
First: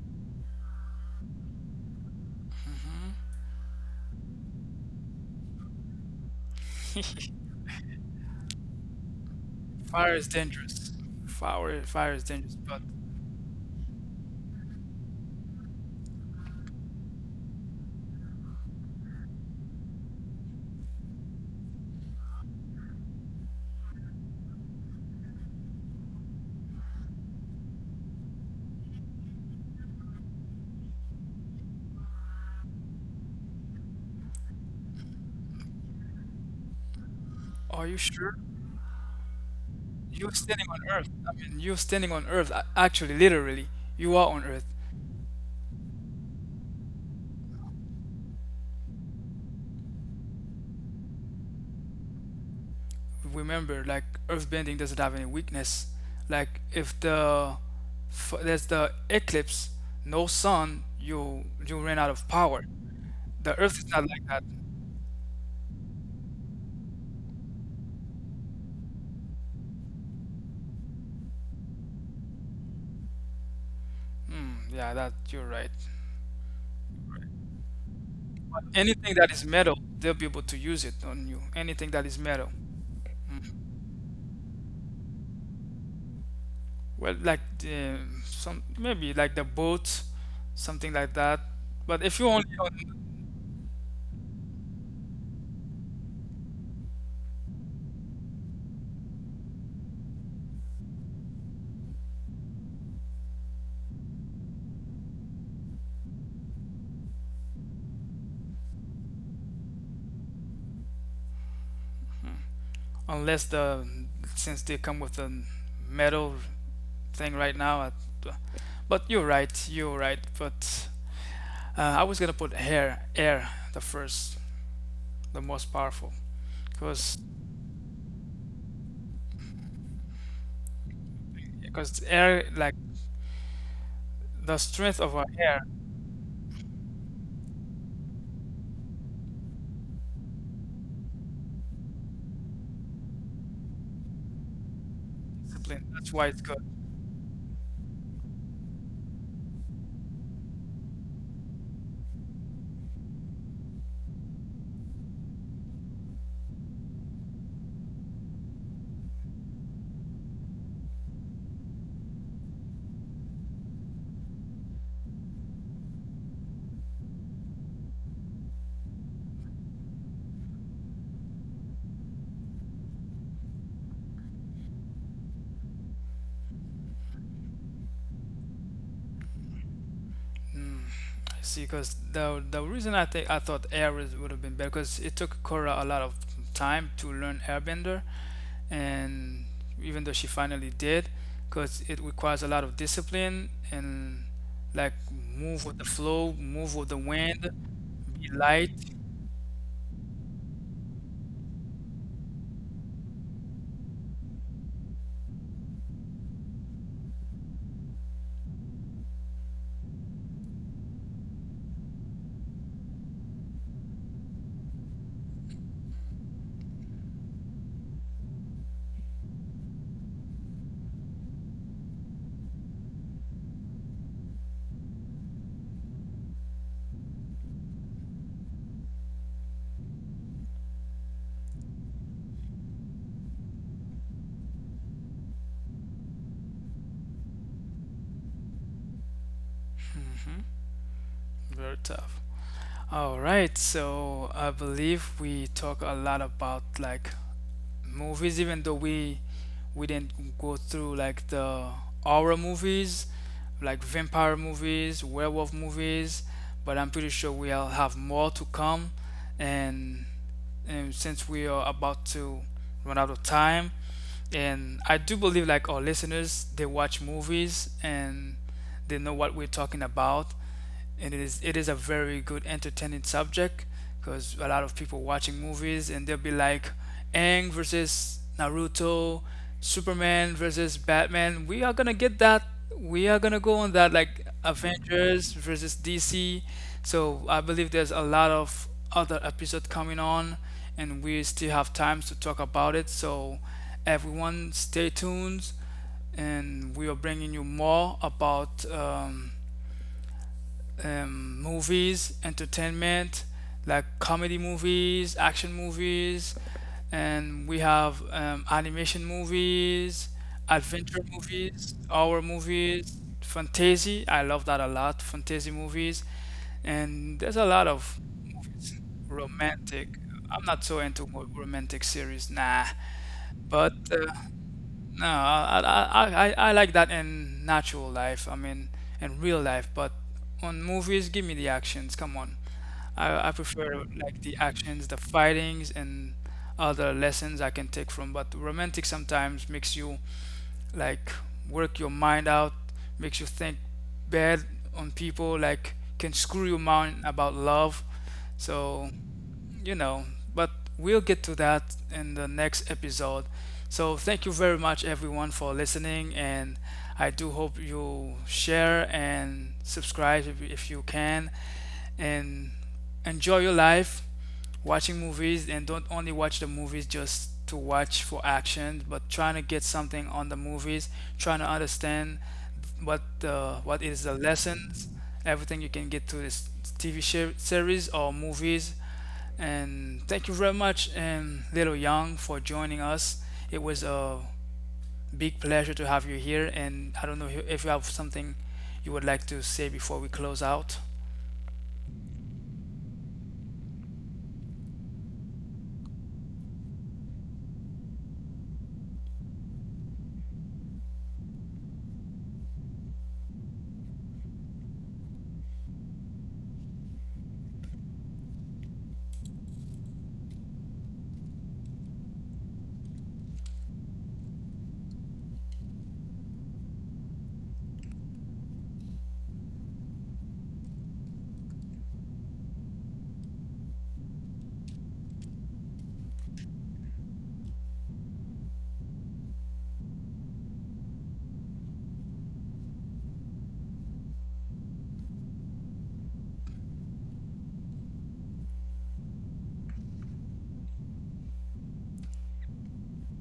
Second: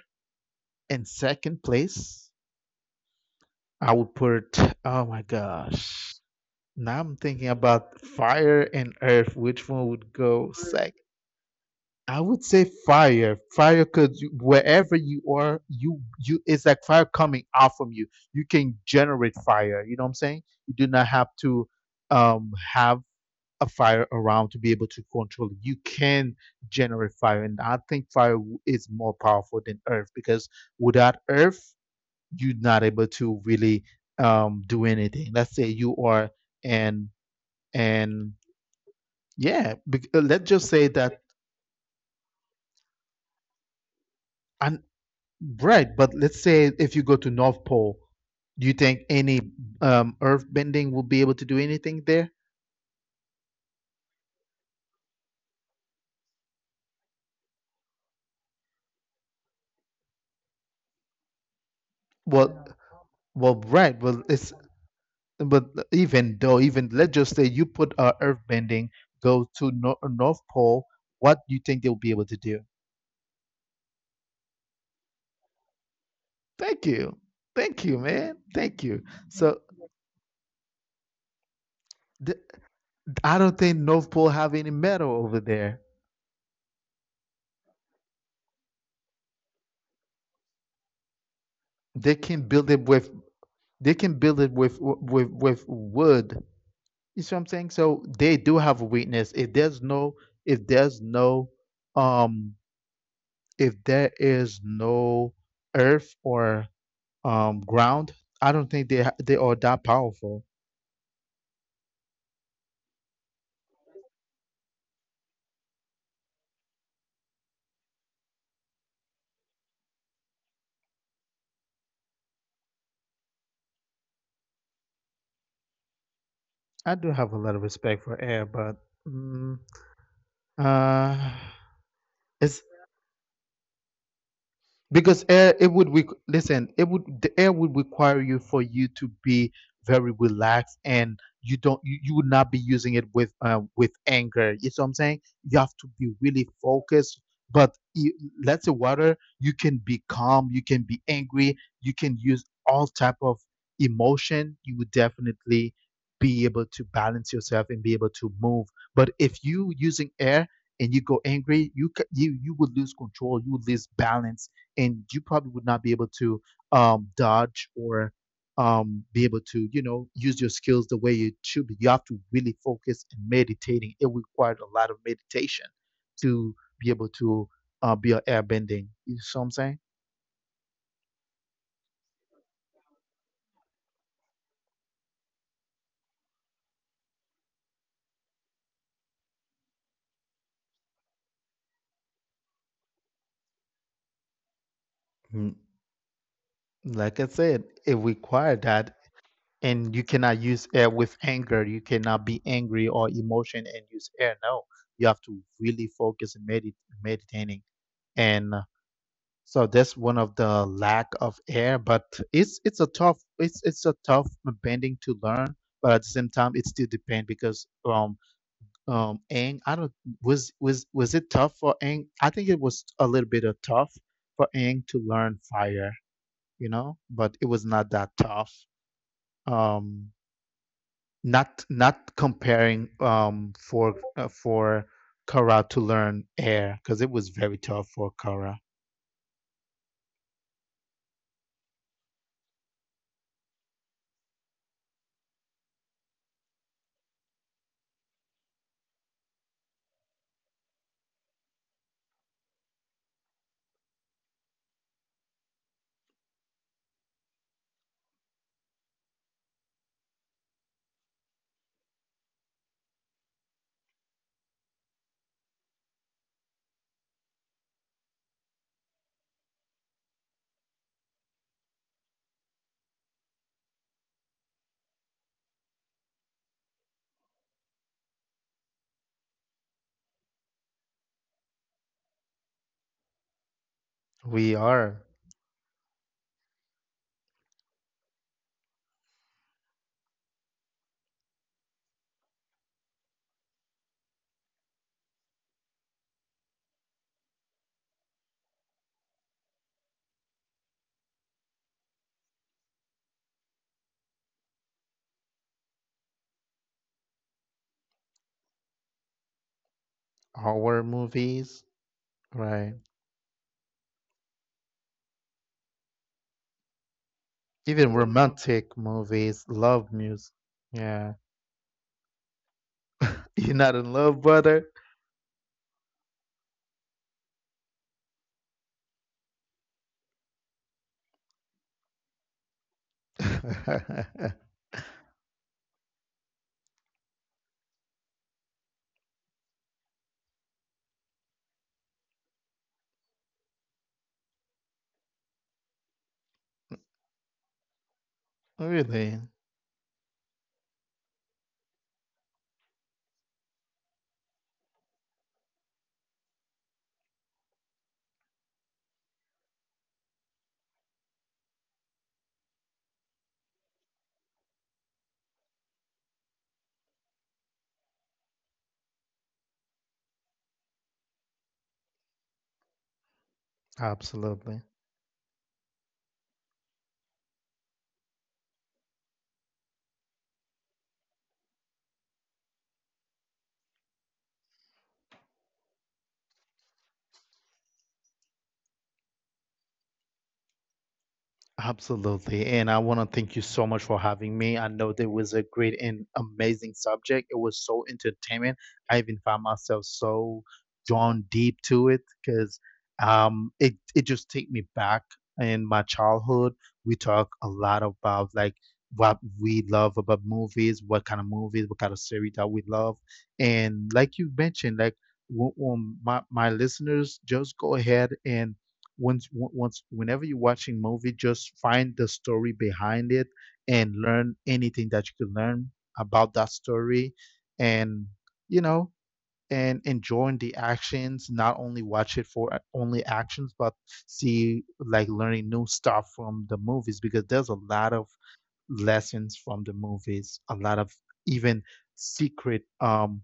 in second place. I would put oh my gosh. Now I'm thinking about fire and earth. Which one would
Fire is
go
dangerous.
second?
Fire, fire
I
is
would
dangerous.
say
But
fire. Fire because wherever you are, you it's like fire coming out from you. You can generate fire. You know what I'm saying? You do not have to have fire around to be able to control it. You can generate fire, and I think fire is more powerful than earth because without earth, you're not able to really do anything. Let's say you are and
are you
and
sure?
yeah,
You're
let's
standing
just
on
say
Earth.
that
I mean, you're standing on Earth. Actually, literally, you are on Earth.
and right, but let's say if you go to North Pole, do you think any earth bending will be able to do anything there?
Remember like earthbending doesn't have any weakness, like if the there's the eclipse, no sun, you ran out of power.
Well, well,
The earth is
right.
not
Well,
like that.
But even though, even let's just say you put earthbending go to North Pole, what do you think they'll be able to do?
Hmm, yeah, that you're right.
Thank you. Thank you, man.
But
Thank you.
anything that is metal, they'll be able to use it on you, anything that is metal.
I
Mm.
don't think North Pole have any metal over there.
Well, like the some maybe like the boat, something like that. But
They
if you
can
only
build
on,
they can build it with with wood. You see what I'm saying? So they do have a weakness. If there's no if there's no um if there is no earth or ground, I don't think they they are that powerful.
unless the since they come with a metal thing right now. At, but you're right, you're right. But I was gonna put air the first, the most powerful,
I do
because
have a lot of respect for air, but mm, uh,
air
it's
like the strength of
because
our
air,
air
it would listen, it would, the air would require you, for you to be very relaxed, and you don't you, you would not be using it with anger. You see what I'm saying? You have to
discipline.
be
That's why it's
really
good.
focused. But let's say water, you can be calm, you can be angry, you can use all type of emotion. You would definitely be able to balance yourself and be able to move. But if you using air and you go angry, you would lose control, you would lose balance, and you probably would not be able to dodge or be able to, you know, use your skills the way you should be. You have to really meditating. It required a lot of meditation to be able to be an airbending. You see what I'm saying?
Mm, I see, because the reason I think I thought air is- would have been better, because it took Cora a lot of time to learn Airbender, and even though she finally did, because it requires a lot of discipline and like
Mm.
move with the flow, move with the
Like I
wind,
said, it
be
required
light,
that. And you cannot use air with anger. You cannot be angry or emotion and use air. No, you have to really focus in meditating and so that's one of the lack of air. But it's a tough bending to learn. But at the same time, it's still pain because ang I don't was it tough for Ang? I think it was a little bit of tough for Ang to learn fire, you know, but it was not that tough. Um not not comparing for Kara to learn air, because it was very tough for Kara.
very tough. All right, so I believe we talk a lot about like movies, even though we didn't go through like the horror movies, like vampire movies, werewolf movies, but I'm pretty sure we'll have more to come. And since we are about to run out of time, and I do believe like our listeners, they watch movies and they know what we're talking about, and it is a very good entertaining subject, because a lot of people watching movies and they'll be like, Aang versus Naruto, Superman versus Batman. We are gonna get that. We are gonna go on that like
We are
Avengers versus DC. So I believe there's a lot of other episode coming on and we still have time to talk about it. So everyone stay tuned, and we are bringing you more about movies, entertainment, like comedy movies, action movies, and we have animation movies,
horror
adventure
movie,
movies, horror
right?
movies, fantasy. I love that a lot. Fantasy movies, and there's a lot
Even
of
romantic
movies.
movies, love.
Romantic. I'm not so into
Yeah,
romantic series, nah.
you're not
But
in love, brother.
no, I like that in natural life. I mean, in real life. But on movies, give me the actions. Come on, I prefer like the actions, the fightings, and other lessons I can take from. But romantic sometimes makes you like work your mind out, makes you think bad on people, like can screw your mind about love. So
Really?
you know, but we'll get to that in the next episode. So thank you very much everyone for listening, and I do hope you share and subscribe if you can, and enjoy your life watching movies, and don't only watch the movies just to watch for action, but trying to get something on the movies, trying to understand what is the lessons, everything you can get to this TV share, series or movies. And thank you very much, and Little Young, for joining us. It was a big pleasure to have you here. And I don't know if you have something you would like to say before we close out.
Absolutely. And I want to thank you so much for having me. I know there was a great and amazing subject. It was so entertainment. I even found myself so drawn deep to it because it, it just take me back in my childhood. We talk a lot about like what we love about movies, what kind of movies, what kind of series that we love. And like you mentioned, like my, my listeners, just go ahead and once once whenever you're watching movie, just find the story behind it and learn anything that you can learn about that story. And, you know, and enjoying the actions, not only watch it for only actions, but see, like, learning new stuff from the movies, because there's a lot of lessons from the movies, a lot of even secret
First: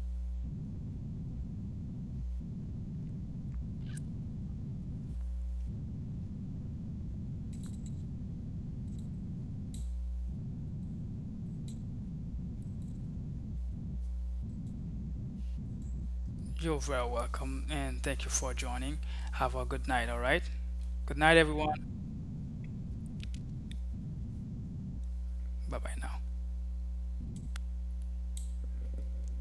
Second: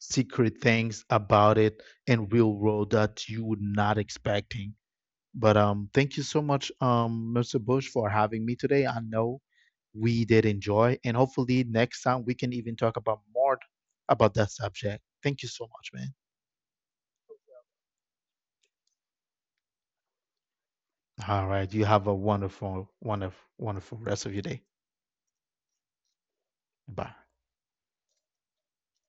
secret things about it and real world that you would not expecting. But thank you so much, Mr. Bush, for having me today. I know we did enjoy, and hopefully next time we can even talk about more about that subject. Thank you so much, man.
You're very welcome, and thank you for joining. Have a good night, all right? Good night,
All
everyone.
right, you have a wonderful, wonderful, wonderful rest of your day.
Bye bye now.
Bye.